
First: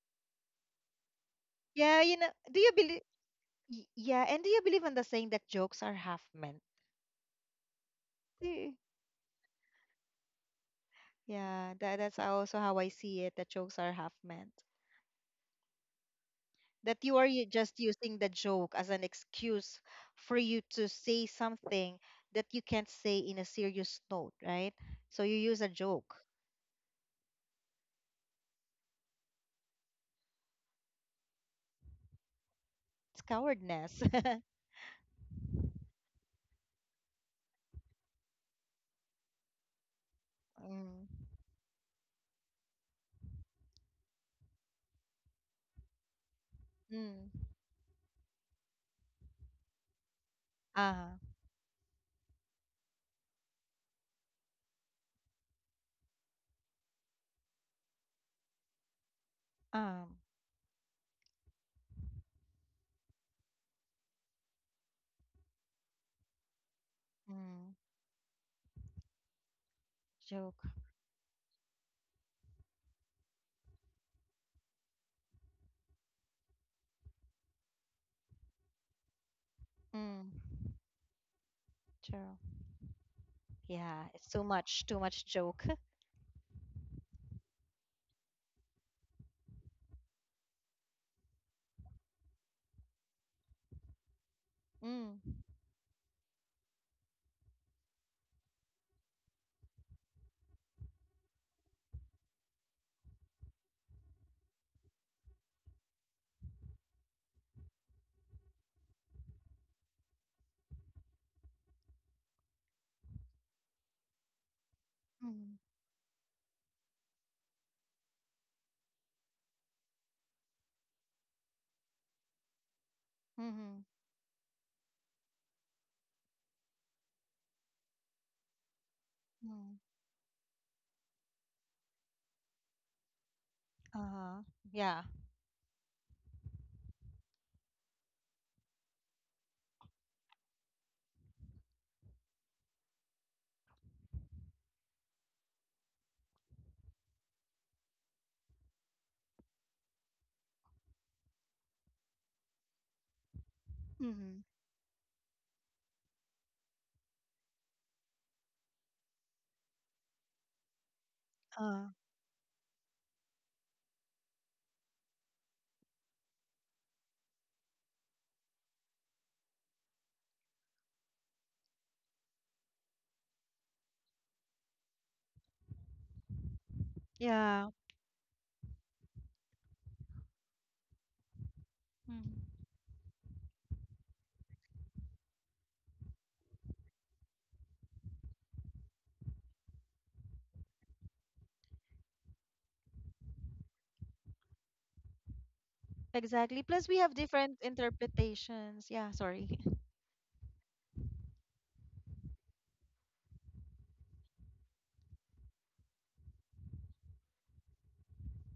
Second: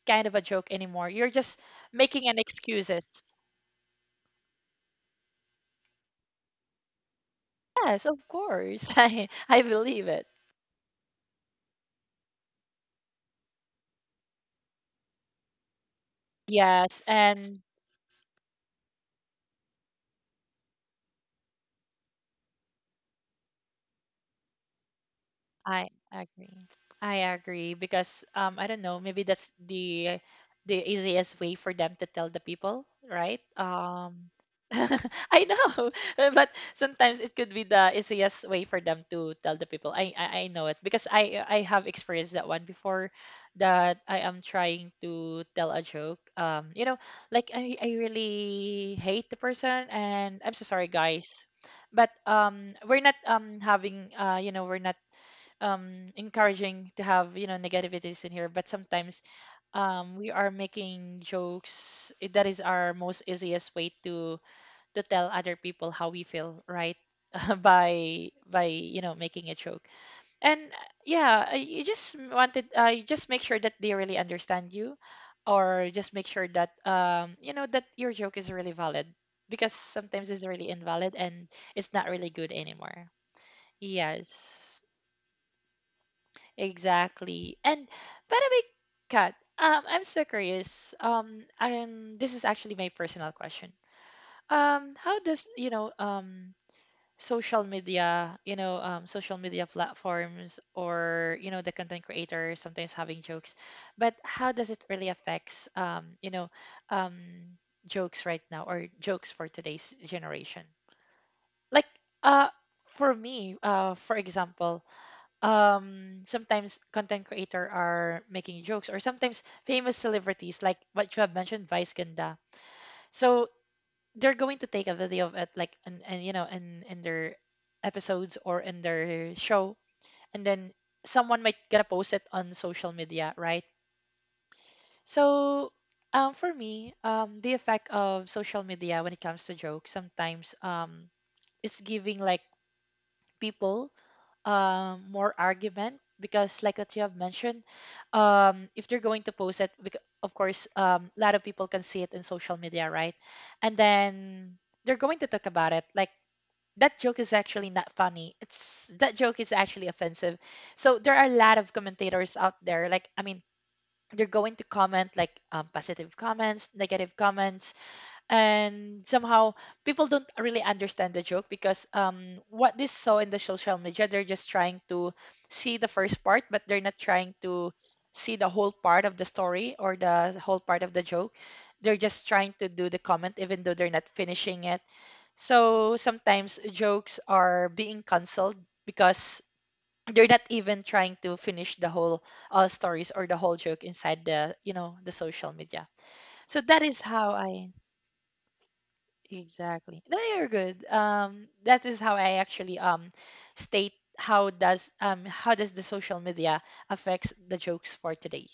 Speaker 1: kind of a joke anymore. You're just
Speaker 2: Yeah,
Speaker 1: making an excuses.
Speaker 2: do you believe in the saying that jokes are half meant?
Speaker 1: Yes, of
Speaker 2: Do you-
Speaker 1: course. I believe it.
Speaker 2: Yeah, that's also how I see it, that jokes are half meant. That you are
Speaker 1: Yes,
Speaker 2: just
Speaker 1: and
Speaker 2: using the joke as an excuse for you to say something that you can't say in a serious note, right? So you use a
Speaker 1: I
Speaker 2: joke.
Speaker 1: agree. I agree because I don't know, maybe that's the easiest way for them to tell the people,
Speaker 2: It's
Speaker 1: right?
Speaker 2: cowardness.
Speaker 1: I know, but sometimes it could be the easiest way for them to tell the people. I know it, because
Speaker 2: Mm.
Speaker 1: I have experienced that one before, that I am trying to tell a joke.
Speaker 2: Mm.
Speaker 1: Like I really hate the person, and I'm so sorry
Speaker 2: Uh,
Speaker 1: guys, but we're not having you know we're not encouraging to have negativities in here, but sometimes
Speaker 2: um,
Speaker 1: we are making jokes, that is our most easiest way to tell other people how we feel, right?
Speaker 2: mm.
Speaker 1: By making a joke,
Speaker 2: Joke.
Speaker 1: and yeah, you just make sure that they really understand you, or just make sure that that your joke is really valid, because sometimes
Speaker 2: Mm.
Speaker 1: it's really invalid and it's not really
Speaker 2: True.
Speaker 1: good anymore.
Speaker 2: Yeah, it's
Speaker 1: Yes.
Speaker 2: too much joke.
Speaker 1: Exactly. And by the way, Kat, I'm so curious. And this is actually my personal question. How
Speaker 2: Mm.
Speaker 1: does, social media, social media platforms, or, the content creators sometimes having jokes, but how does it really affects, um, jokes right now, or jokes for today's generation? Like, uh, for me, for example,
Speaker 2: Mm.
Speaker 1: sometimes content creator are making jokes, or sometimes famous celebrities, like what you have mentioned, Vice Ganda. So
Speaker 2: Mm-hmm.
Speaker 1: they're going to take a video of it, like, and you know, in their episodes or in their show,
Speaker 2: Mm.
Speaker 1: and then someone might gonna post it on social media, right?
Speaker 2: Uh-huh. Yeah.
Speaker 1: So for me, the effect of social media when it comes to jokes, sometimes it's giving, like, people more argument, because like what you have mentioned, if they're going to post it, of course a lot of people can see it in social media, right? And
Speaker 2: Mm-hmm.
Speaker 1: then they're going to talk about it like that joke is actually not funny, it's that joke is actually offensive. So there are a lot of
Speaker 2: Uh,
Speaker 1: commentators out there, like, I mean, they're going to comment, like, positive comments, negative comments, and somehow people don't really understand the joke because what they saw in the social media, they're just trying to see the first part, but they're not trying
Speaker 2: yeah.
Speaker 1: to see the whole part of the story or the whole part of the joke. They're just trying
Speaker 2: Mm.
Speaker 1: to do the comment even though they're not finishing it. So sometimes jokes are being cancelled because they're not even trying to finish the whole stories, or the whole joke inside the, the social media. So
Speaker 2: Exactly.
Speaker 1: that
Speaker 2: Plus, we
Speaker 1: is
Speaker 2: have
Speaker 1: how
Speaker 2: different
Speaker 1: I
Speaker 2: interpretations. Yeah, sorry.
Speaker 1: Exactly. No, you're good. That is how I actually state how does the social media affects the jokes for today.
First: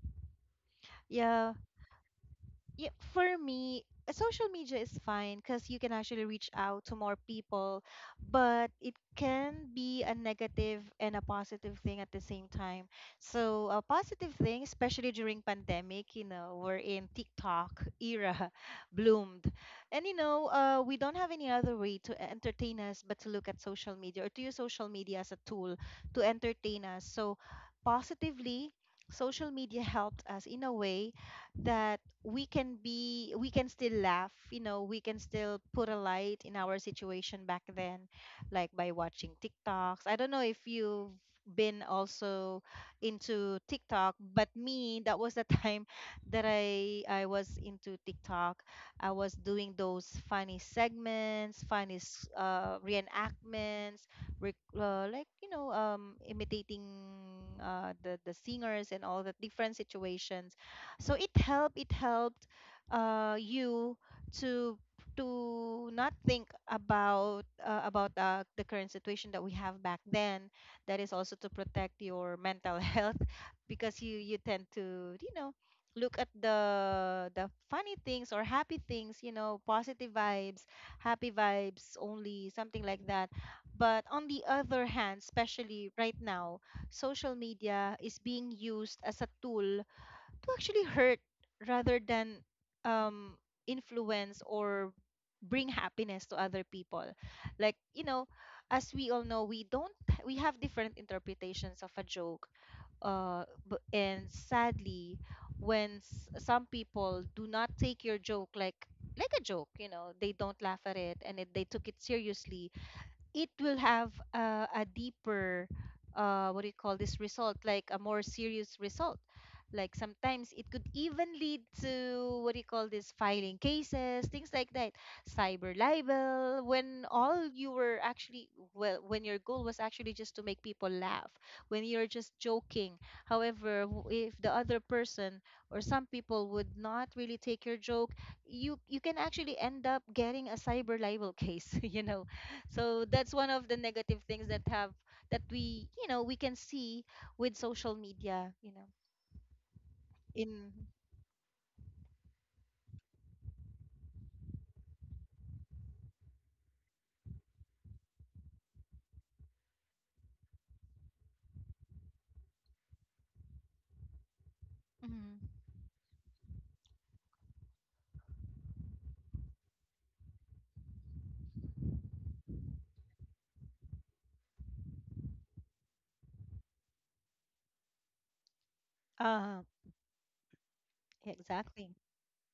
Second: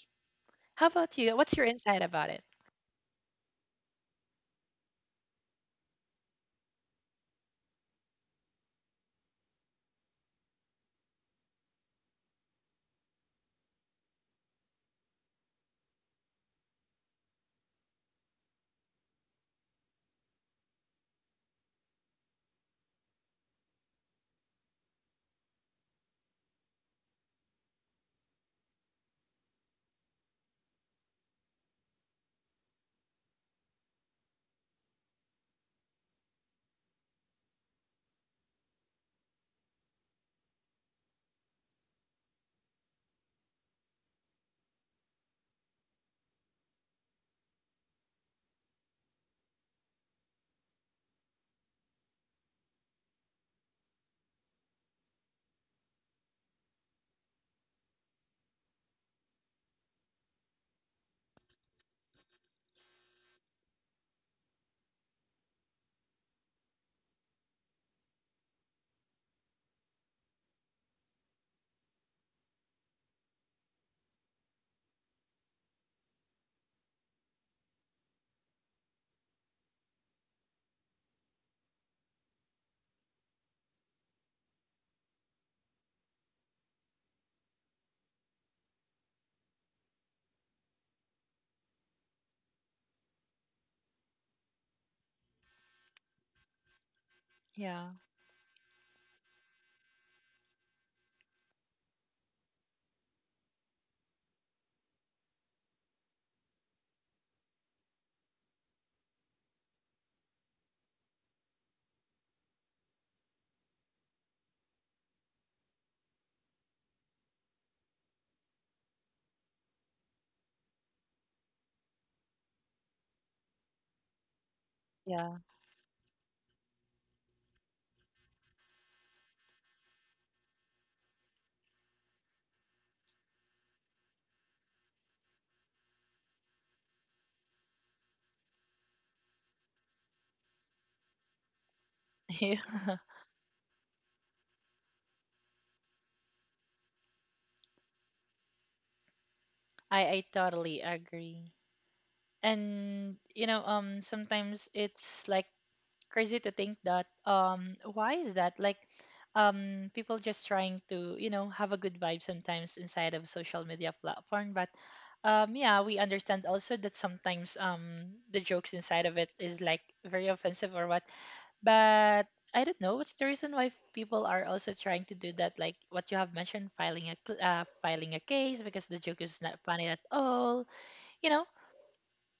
Speaker 1: How about you?
Speaker 2: Yeah.
Speaker 1: What's your insight about it?
Speaker 2: Yeah, for me, social media is fine because you can actually reach out to more people, but it can be a negative and a positive thing at the same time. So, a positive thing, especially during pandemic, we're in TikTok era bloomed. And we don't have any other way to entertain us but to look at social media or to use social media as a tool to entertain us. So, positively, social media helped us in a way that we can still laugh. You know we can still put a light in our situation back then, like by watching TikToks. I don't know if you've been also into TikTok, but me, that was the time that I was into TikTok. I was doing those funny segments, reenactments, like imitating the singers and all the different situations. So it helped you to not think about the current situation that we have back then. That is also to protect your mental health, because you tend to look at the funny things or happy things, positive vibes, happy vibes only, something like that. But on the other hand, especially right now, social media is being used as a tool to actually hurt rather than um, influence or bring happiness to other people, like
Speaker 1: Yeah,
Speaker 2: you know as we all know, we don't, we have different interpretations of a joke. uh and sadly, when some people do not take your joke like a joke, they don't laugh at it, and if they took it seriously, it will have a deeper what do you call this result, like a more serious result. Like sometimes it could even lead to, what do you call this, filing cases, things like that,
Speaker 1: yeah,
Speaker 2: cyber libel. When all you were actually, well, when your goal was actually just to make people laugh, when you're just joking. However, if the other person or some people would not really take your joke, you can actually end up getting a cyber libel case.
Speaker 1: yeah.
Speaker 2: So that's one of the negative things that have, that we you know we can see with social media.
Speaker 1: I
Speaker 2: In.
Speaker 1: totally agree. And, sometimes it's like crazy to think that why is that, like people just trying to have a good vibe sometimes inside of social media platform, but
Speaker 2: mm,
Speaker 1: yeah, we understand also that sometimes the jokes inside of it is like very offensive or what, but I don't know what's the reason why people are also trying to do that, like what you have mentioned, filing a case because the joke is
Speaker 2: uh
Speaker 1: not funny at all, you know
Speaker 2: exactly.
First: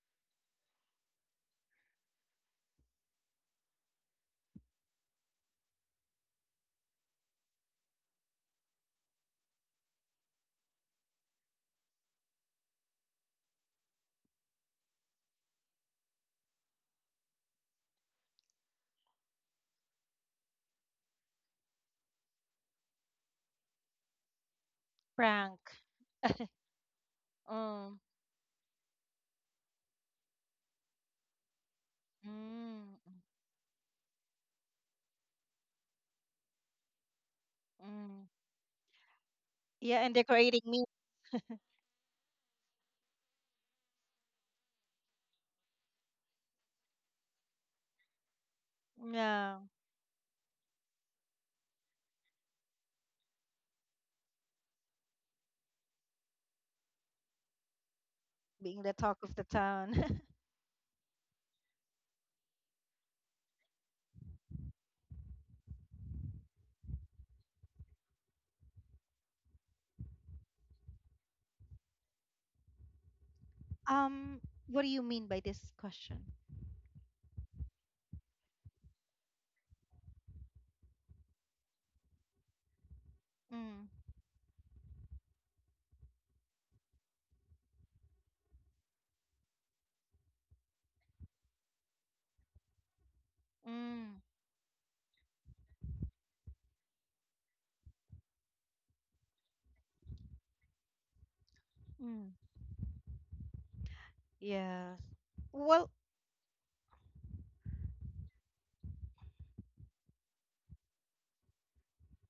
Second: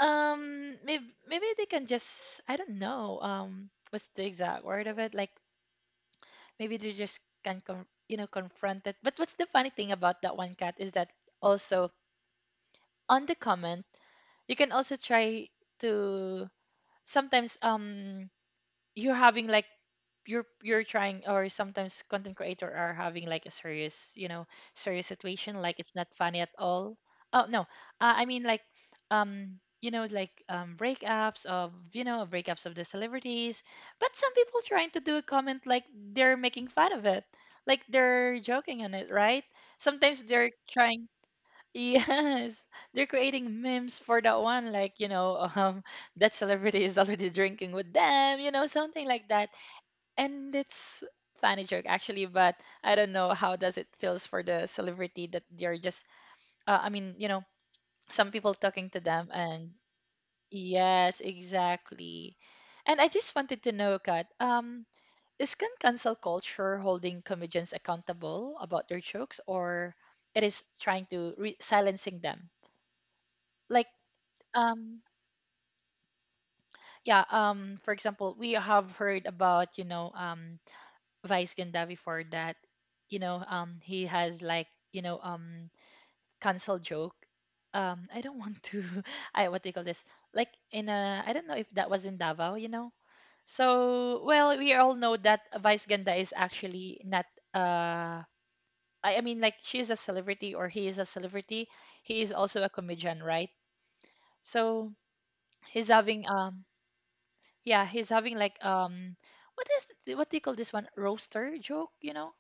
Speaker 1: maybe they can just, I don't know. What's the exact word of it? Like, maybe they just can confront it. But what's the funny thing about that one, cat, is that also on the comment, you can also try to sometimes you're having, like, you're trying, or sometimes content creator are having like a serious you know serious situation,
Speaker 2: Prank.
Speaker 1: like it's not funny at all. Oh, no.
Speaker 2: Um
Speaker 1: I mean, like breakups of the
Speaker 2: mm,
Speaker 1: celebrities, but some people trying to do a comment, like they're making fun of it, like they're
Speaker 2: mm.
Speaker 1: joking on it, right?
Speaker 2: Yeah,
Speaker 1: Sometimes
Speaker 2: and
Speaker 1: they're
Speaker 2: decorating me.
Speaker 1: trying yes, they're creating memes for that one, like that celebrity is already drinking with them, something like that,
Speaker 2: Yeah,
Speaker 1: and it's funny joke actually, but I don't know how does it feels for the celebrity, that they're just I mean, some people talking
Speaker 2: being
Speaker 1: to
Speaker 2: the
Speaker 1: them,
Speaker 2: talk of the
Speaker 1: and
Speaker 2: town.
Speaker 1: yes, exactly. And I just wanted to know, kat, is can cancel culture holding comedians accountable about their jokes, or it is trying to silencing them, like
Speaker 2: Um, what do
Speaker 1: um
Speaker 2: you mean by this question?
Speaker 1: yeah, for example, we have heard about, Vice Ganda before that, you know,
Speaker 2: Mm,
Speaker 1: he has like, cancel joke. I don't want to. I what do you call this? Like, I don't know if that was in Davao, So
Speaker 2: mm,
Speaker 1: well, we all know that Vice Ganda is actually not. Uh, I mean, like she's a celebrity, or he is a celebrity. He is
Speaker 2: mm.
Speaker 1: also a comedian, right? So
Speaker 2: Yeah.
Speaker 1: he's
Speaker 2: Well,
Speaker 1: having yeah, he's having like what do you call this one? Roaster joke, you know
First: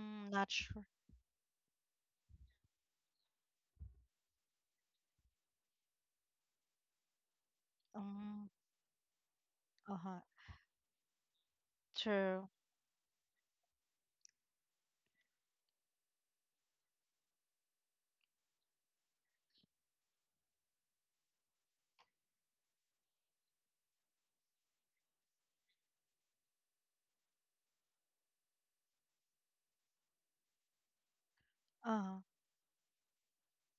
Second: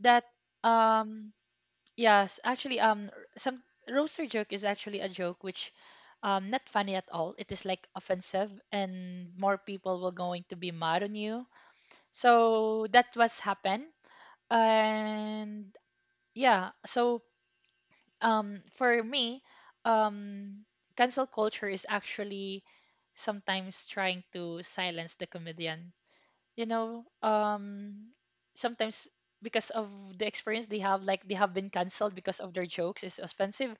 Speaker 1: that
Speaker 2: not sure.
Speaker 1: um Yes, actually, some roaster joke is actually a joke which, not funny at all. It is like offensive,
Speaker 2: Um,
Speaker 1: and more people will
Speaker 2: uh-huh.
Speaker 1: going to be mad on you.
Speaker 2: True.
Speaker 1: So that was happened, and yeah. So for me, um, cancel culture is actually sometimes trying to silence the comedian. You know, um, sometimes because of the experience they have, like they have been canceled
Speaker 2: Uh-huh.
Speaker 1: because of their jokes is offensive,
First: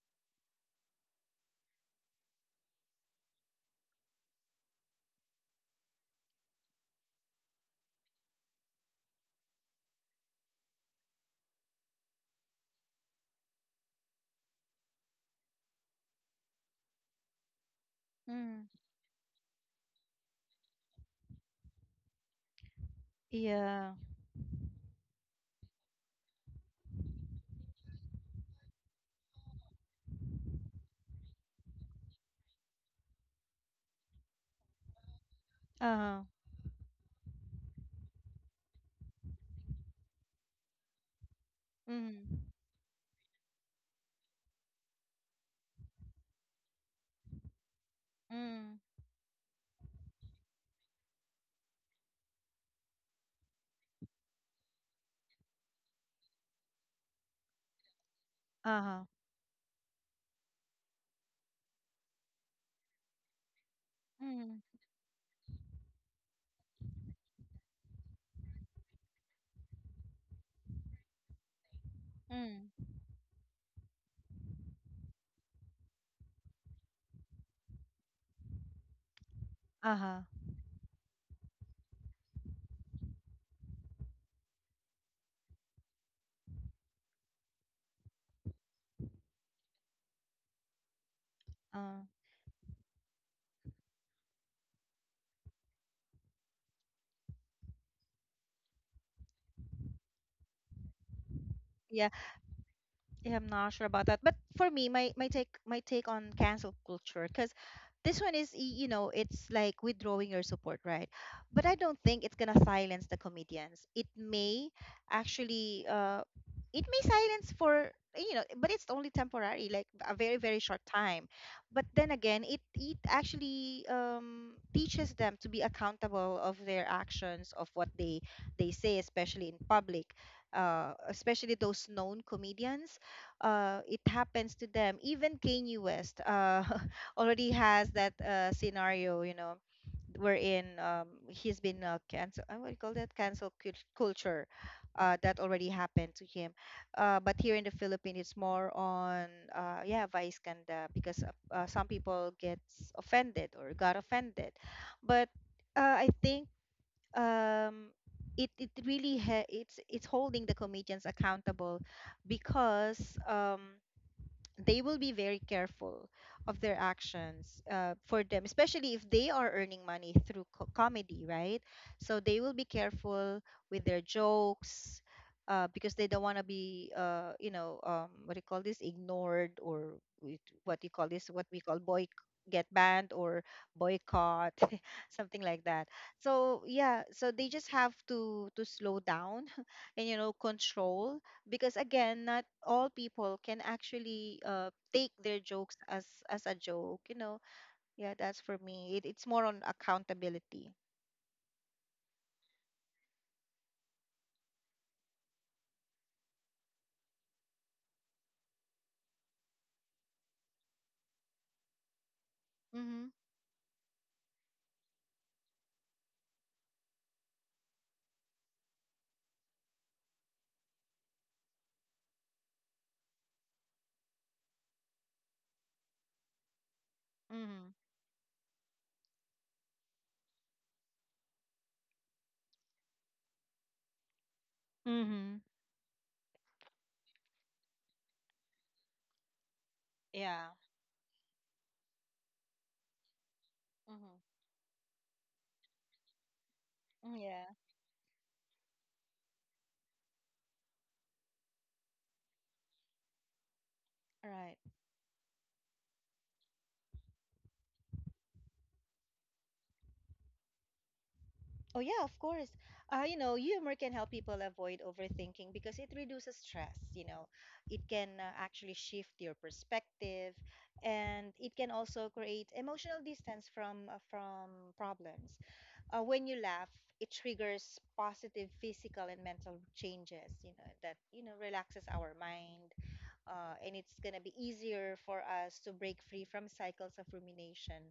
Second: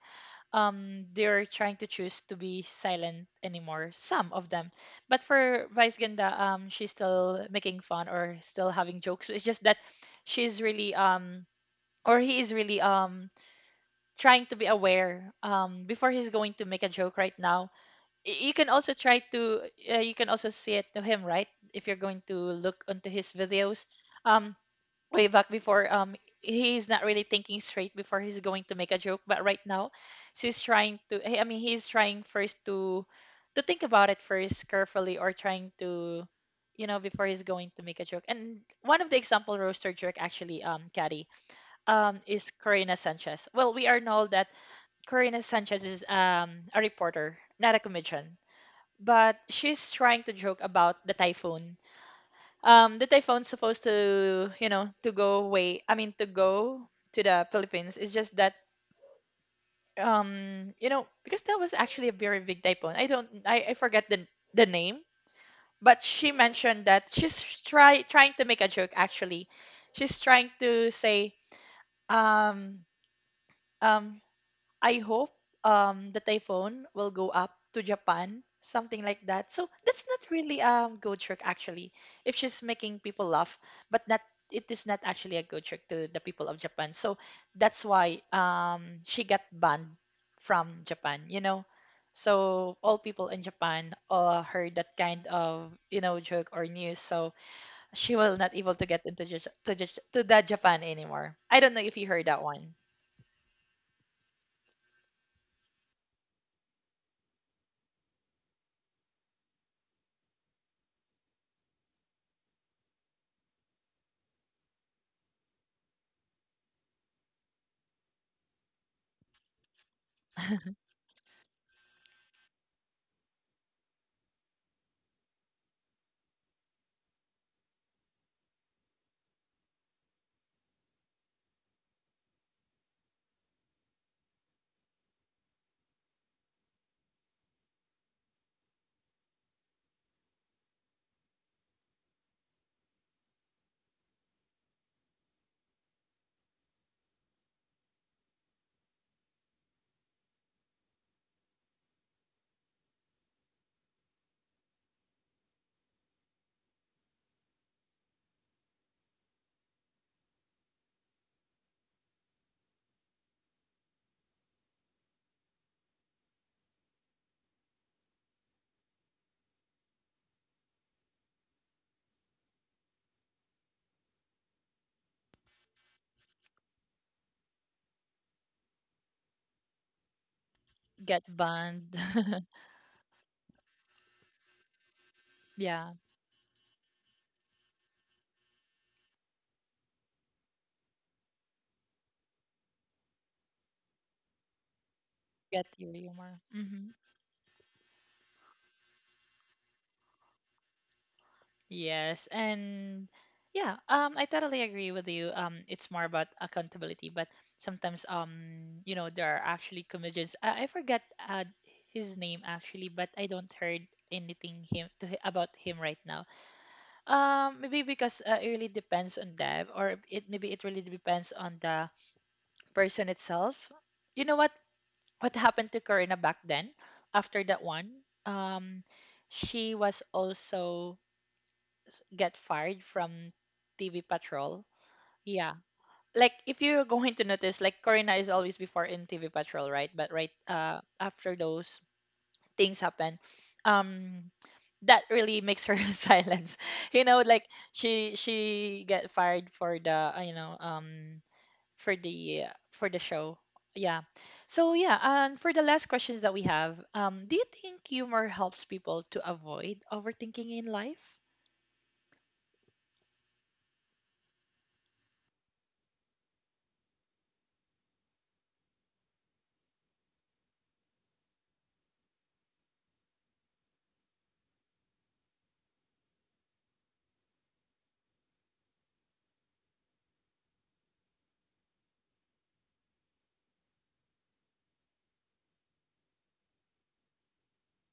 Speaker 1: they're trying to choose to be silent anymore, some of them. But for Vice Ganda, she's still making fun or still having jokes. It's just that she's really or he is really trying to be aware before he's going to make a joke right now. You
Speaker 2: Mm,
Speaker 1: can also try to, you can also see it to him, right? If you're going to look onto his videos,
Speaker 2: yeah.
Speaker 1: um way back before, he's not really thinking straight before he's going to make a joke, but right now she's trying to, I mean, he's trying first to think about it first carefully, or trying
Speaker 2: Uh-huh.
Speaker 1: to, you know, before he's going to make a joke. And one of the example roaster jerk actually, caddy,
Speaker 2: Mm,
Speaker 1: is Corina Sanchez. Well, we are know that Corina Sanchez is a reporter, not a comedian,
Speaker 2: mm,
Speaker 1: but she's trying to joke about the typhoon. The typhoon's supposed to, you know, to go away, I mean to go to the Philippines. It's just that
Speaker 2: uh-huh.
Speaker 1: you know, because that was actually a very big typhoon. I don't I forget
Speaker 2: Mm,
Speaker 1: the name, but she mentioned that she's trying to make a joke. Actually, she's trying to say um
Speaker 2: mm,
Speaker 1: um I hope the typhoon will go up to Japan, something like that. So that's
Speaker 2: uh-huh.
Speaker 1: not really good trick actually. If she's making people laugh, but not, it is not actually a good trick to the people of Japan. So that's why she got banned from Japan, you know.
Speaker 2: Uh,
Speaker 1: So all people in Japan heard that kind of, you know, joke or news. So she was not able to get into Jus- to, Jus- to the Japan anymore. I don't know if
Speaker 2: yeah.
Speaker 1: you heard that one.
Speaker 2: Yeah, I'm not sure about that. But for me, my take on cancel culture, because this one is, it's like withdrawing your support, right? But I don't think it's gonna silence the comedians. It may actually it may silence for, but it's only temporary, like a very very short time. But then again, it actually, teaches them to be accountable of their actions, of what they say, especially in public, uh, especially those known comedians. It happens to them. Even Kanye West already has that scenario, wherein he's been cancel. I would call that cancel culture. That already happened to him. But here in the Philippines, it's more on yeah, Vice Ganda, because some people gets offended or got offended. But I think um it it really ha- it's holding the comedians accountable, because they will be very careful of their actions, for them, especially if they are earning money through comedy, right? So they will be careful with their jokes, because they don't want to be, what do you call this, ignored or what you call
Speaker 1: Get
Speaker 2: this, what we call
Speaker 1: banned.
Speaker 2: boy get banned, or boycott, something like that.
Speaker 1: Yeah,
Speaker 2: So yeah, so they just have to slow down and control, because again, not all people can actually take their
Speaker 1: get
Speaker 2: jokes
Speaker 1: your
Speaker 2: as
Speaker 1: humor.
Speaker 2: a
Speaker 1: Hmm.
Speaker 2: joke. Yeah, that's for me, it's more on accountability.
Speaker 1: Yes, and yeah, I totally agree with you. It's more about accountability, but sometimes, there are actually comedians. I forgot uh, his name actually,
Speaker 2: Mm-hmm.
Speaker 1: but I don't heard anything him to about him right now. Maybe because it really depends on them, or it maybe it really depends on the person itself. You know what happened to Karina back then? After
Speaker 2: Mm-hmm.
Speaker 1: that one, she was also get fired from TV Patrol.
Speaker 2: Mm-hmm.
Speaker 1: Yeah. Like if you're going to notice, like Corina is always before in TV Patrol, right? But right
Speaker 2: Yeah.
Speaker 1: after those things happen, um
Speaker 2: Mm-hmm.
Speaker 1: that really makes her silence. You know, like
Speaker 2: Yeah.
Speaker 1: she get fired for the, for the for the show. Yeah.
Speaker 2: Right.
Speaker 1: So yeah, and for the last questions that we have, do you think humor helps people to avoid overthinking in life?
Speaker 2: Oh yeah, of course. Humor can help people avoid overthinking because it reduces stress. It can actually shift your perspective, and it can also create emotional distance from problems. When you laugh, it triggers positive physical and mental changes, that, relaxes our mind. And it's going to be easier for us to break free from cycles of rumination.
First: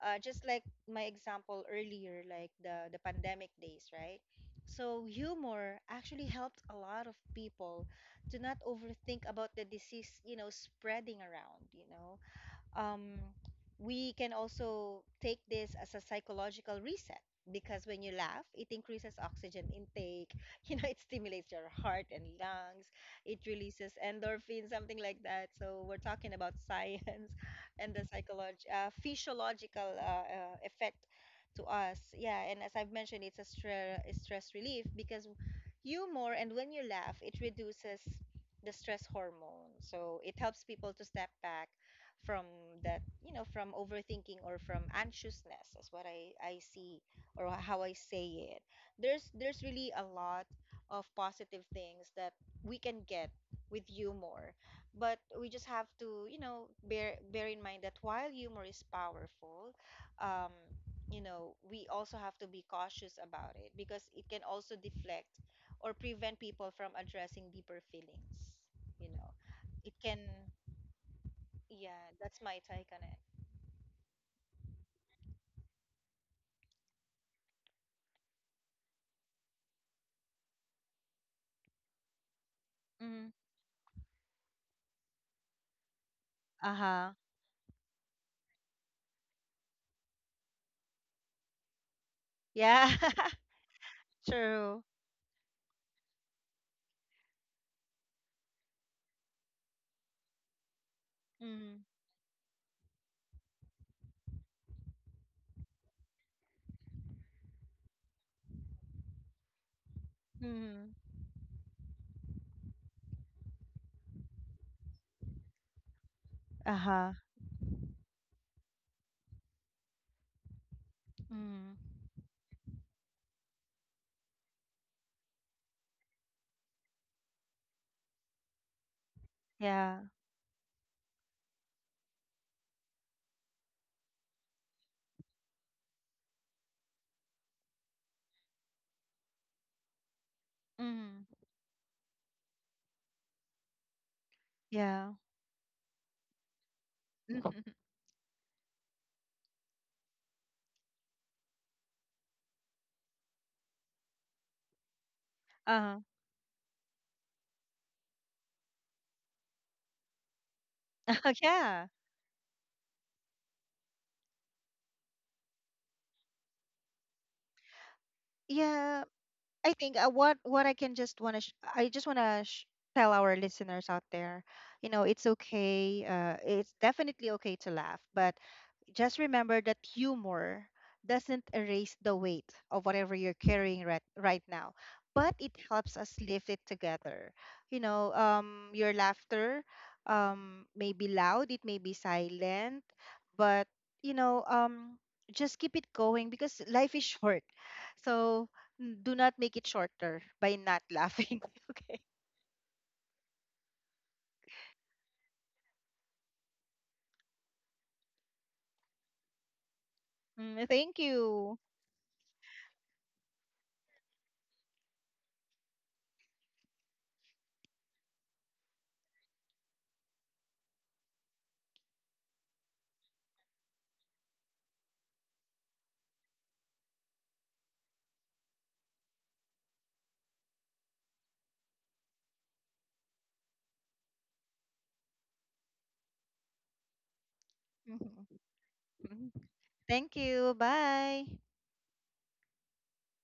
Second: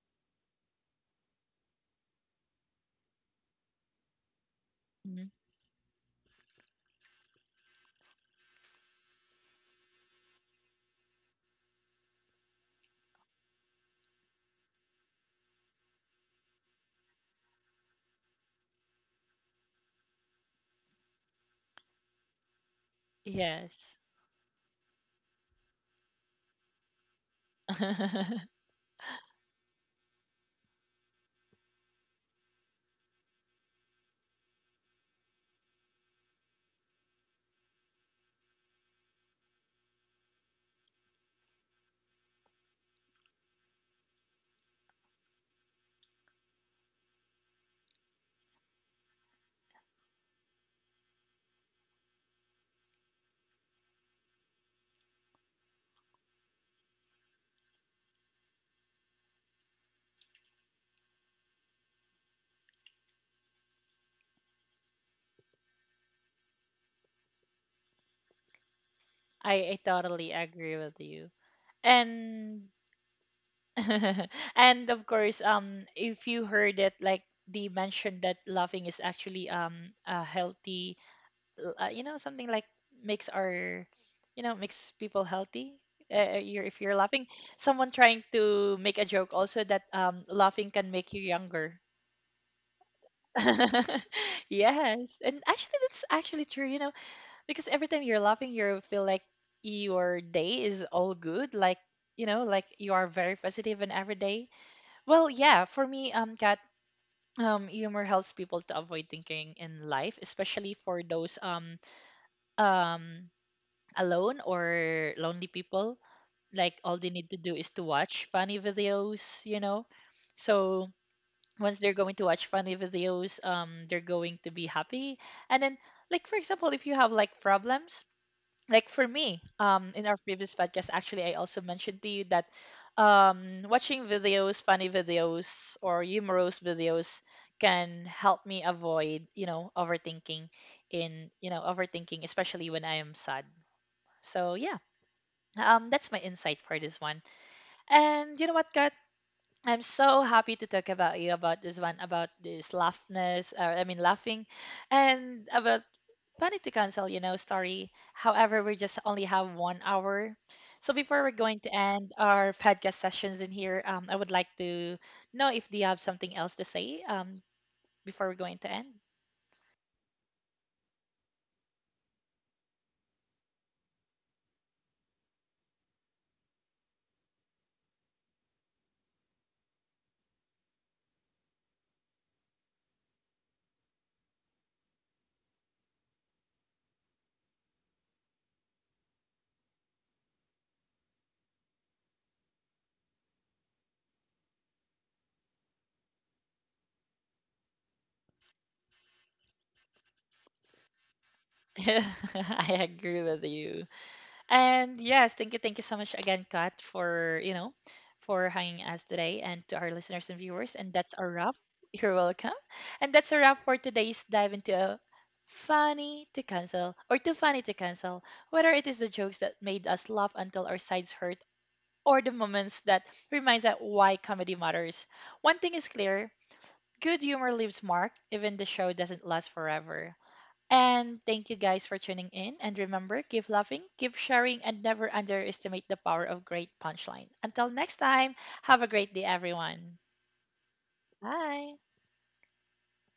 Speaker 2: Just like my example earlier, like the pandemic days, right? So
Speaker 1: Mhm.
Speaker 2: humor actually helped a lot of people to not overthink about the disease, spreading around. Um, we can also take this as a psychological reset, because when you laugh it increases oxygen intake it stimulates your heart and lungs, it releases
Speaker 1: Yes.
Speaker 2: endorphins, something like that. So we're talking about science and the psychology, physiological effect to us. Yeah, and as I've mentioned, it's a a stress relief, because humor, and when you laugh it reduces the stress hormone, so it helps people to step back from that, from overthinking or from anxiousness, is what I see, or how I say it. There's really a lot of positive things that we can get with humor. But we just have to, bear in mind that while humor is powerful, um we also have to be cautious about it, because it can also deflect or prevent people from addressing deeper feelings you know
Speaker 1: I
Speaker 2: it can,
Speaker 1: totally agree with you.
Speaker 2: yeah, that's my
Speaker 1: And
Speaker 2: Thai connect.
Speaker 1: and of course, if you heard it, like they mentioned that laughing is actually a healthy, you know, something like
Speaker 2: Mm-hmm.
Speaker 1: makes our, you know, makes people healthy. You're, if you're
Speaker 2: Uh-huh.
Speaker 1: laughing, someone trying to make a joke also that laughing can make you younger.
Speaker 2: Yeah. True.
Speaker 1: Yes, and actually that's actually true. You know, because every time you're laughing, you feel like your day is all good,
Speaker 2: Mm-hmm.
Speaker 1: like, you know, like you are very positive in every day. Well, yeah, for me, Kat, humor helps people to avoid thinking in life,
Speaker 2: Mm-hmm.
Speaker 1: especially for those um alone or lonely people. Like
Speaker 2: Uh-huh.
Speaker 1: all they need to do is to watch funny videos, you know. So
Speaker 2: Mm-hmm.
Speaker 1: once they're going to watch funny videos, they're going to be happy. And then, like for example, if you have like problems, like for me,
Speaker 2: Yeah.
Speaker 1: in our previous podcast actually, I also mentioned to you that watching videos, funny videos or humorous videos, can help me avoid, you know, overthinking
Speaker 2: Mm-hmm.
Speaker 1: in, you know, overthinking especially when I am sad. So yeah,
Speaker 2: Yeah.
Speaker 1: that's my insight for this one. And you know what guys, I'm so happy to talk about you about this one, about this laughness, or I mean laughing, and about
Speaker 2: Uh-huh.
Speaker 1: funny to cancel, you know, story. However, we just only have one hour, so before we're going to
Speaker 2: Yeah.
Speaker 1: end our podcast sessions in here, I would like to know if do you have something else to say, before we're going to end.
Speaker 2: Yeah. I think what I can just want to sh I just want to sh tell our listeners out there, it's okay. It's definitely okay to laugh, but just remember that humor doesn't erase the weight of whatever you're carrying right now, but it helps us lift it together. Your laughter, may be loud, it may be silent, but, you know um, just keep it going, because life is short. So do not make it shorter by not laughing. Okay.
Speaker 1: I agree with you. And yes, thank you so much again, Kat, for, you know, for hanging us today, and to our listeners and
Speaker 2: Mm,
Speaker 1: viewers. And
Speaker 2: thank
Speaker 1: that's a
Speaker 2: you.
Speaker 1: wrap. You're welcome. And that's a wrap for today's dive into a funny to cancel, or too funny to cancel. Whether it is the jokes that made us laugh until our sides hurt, or the moments that reminds us why comedy matters. One thing is clear: good humor leaves mark, even the show doesn't last forever. And thank you guys for tuning in. And remember, keep laughing, keep sharing, and never underestimate the power of great punchline. Until next
Speaker 2: Mhm.
Speaker 1: time, have a great day, everyone.
Speaker 2: Thank you. Bye.
Speaker 1: Bye.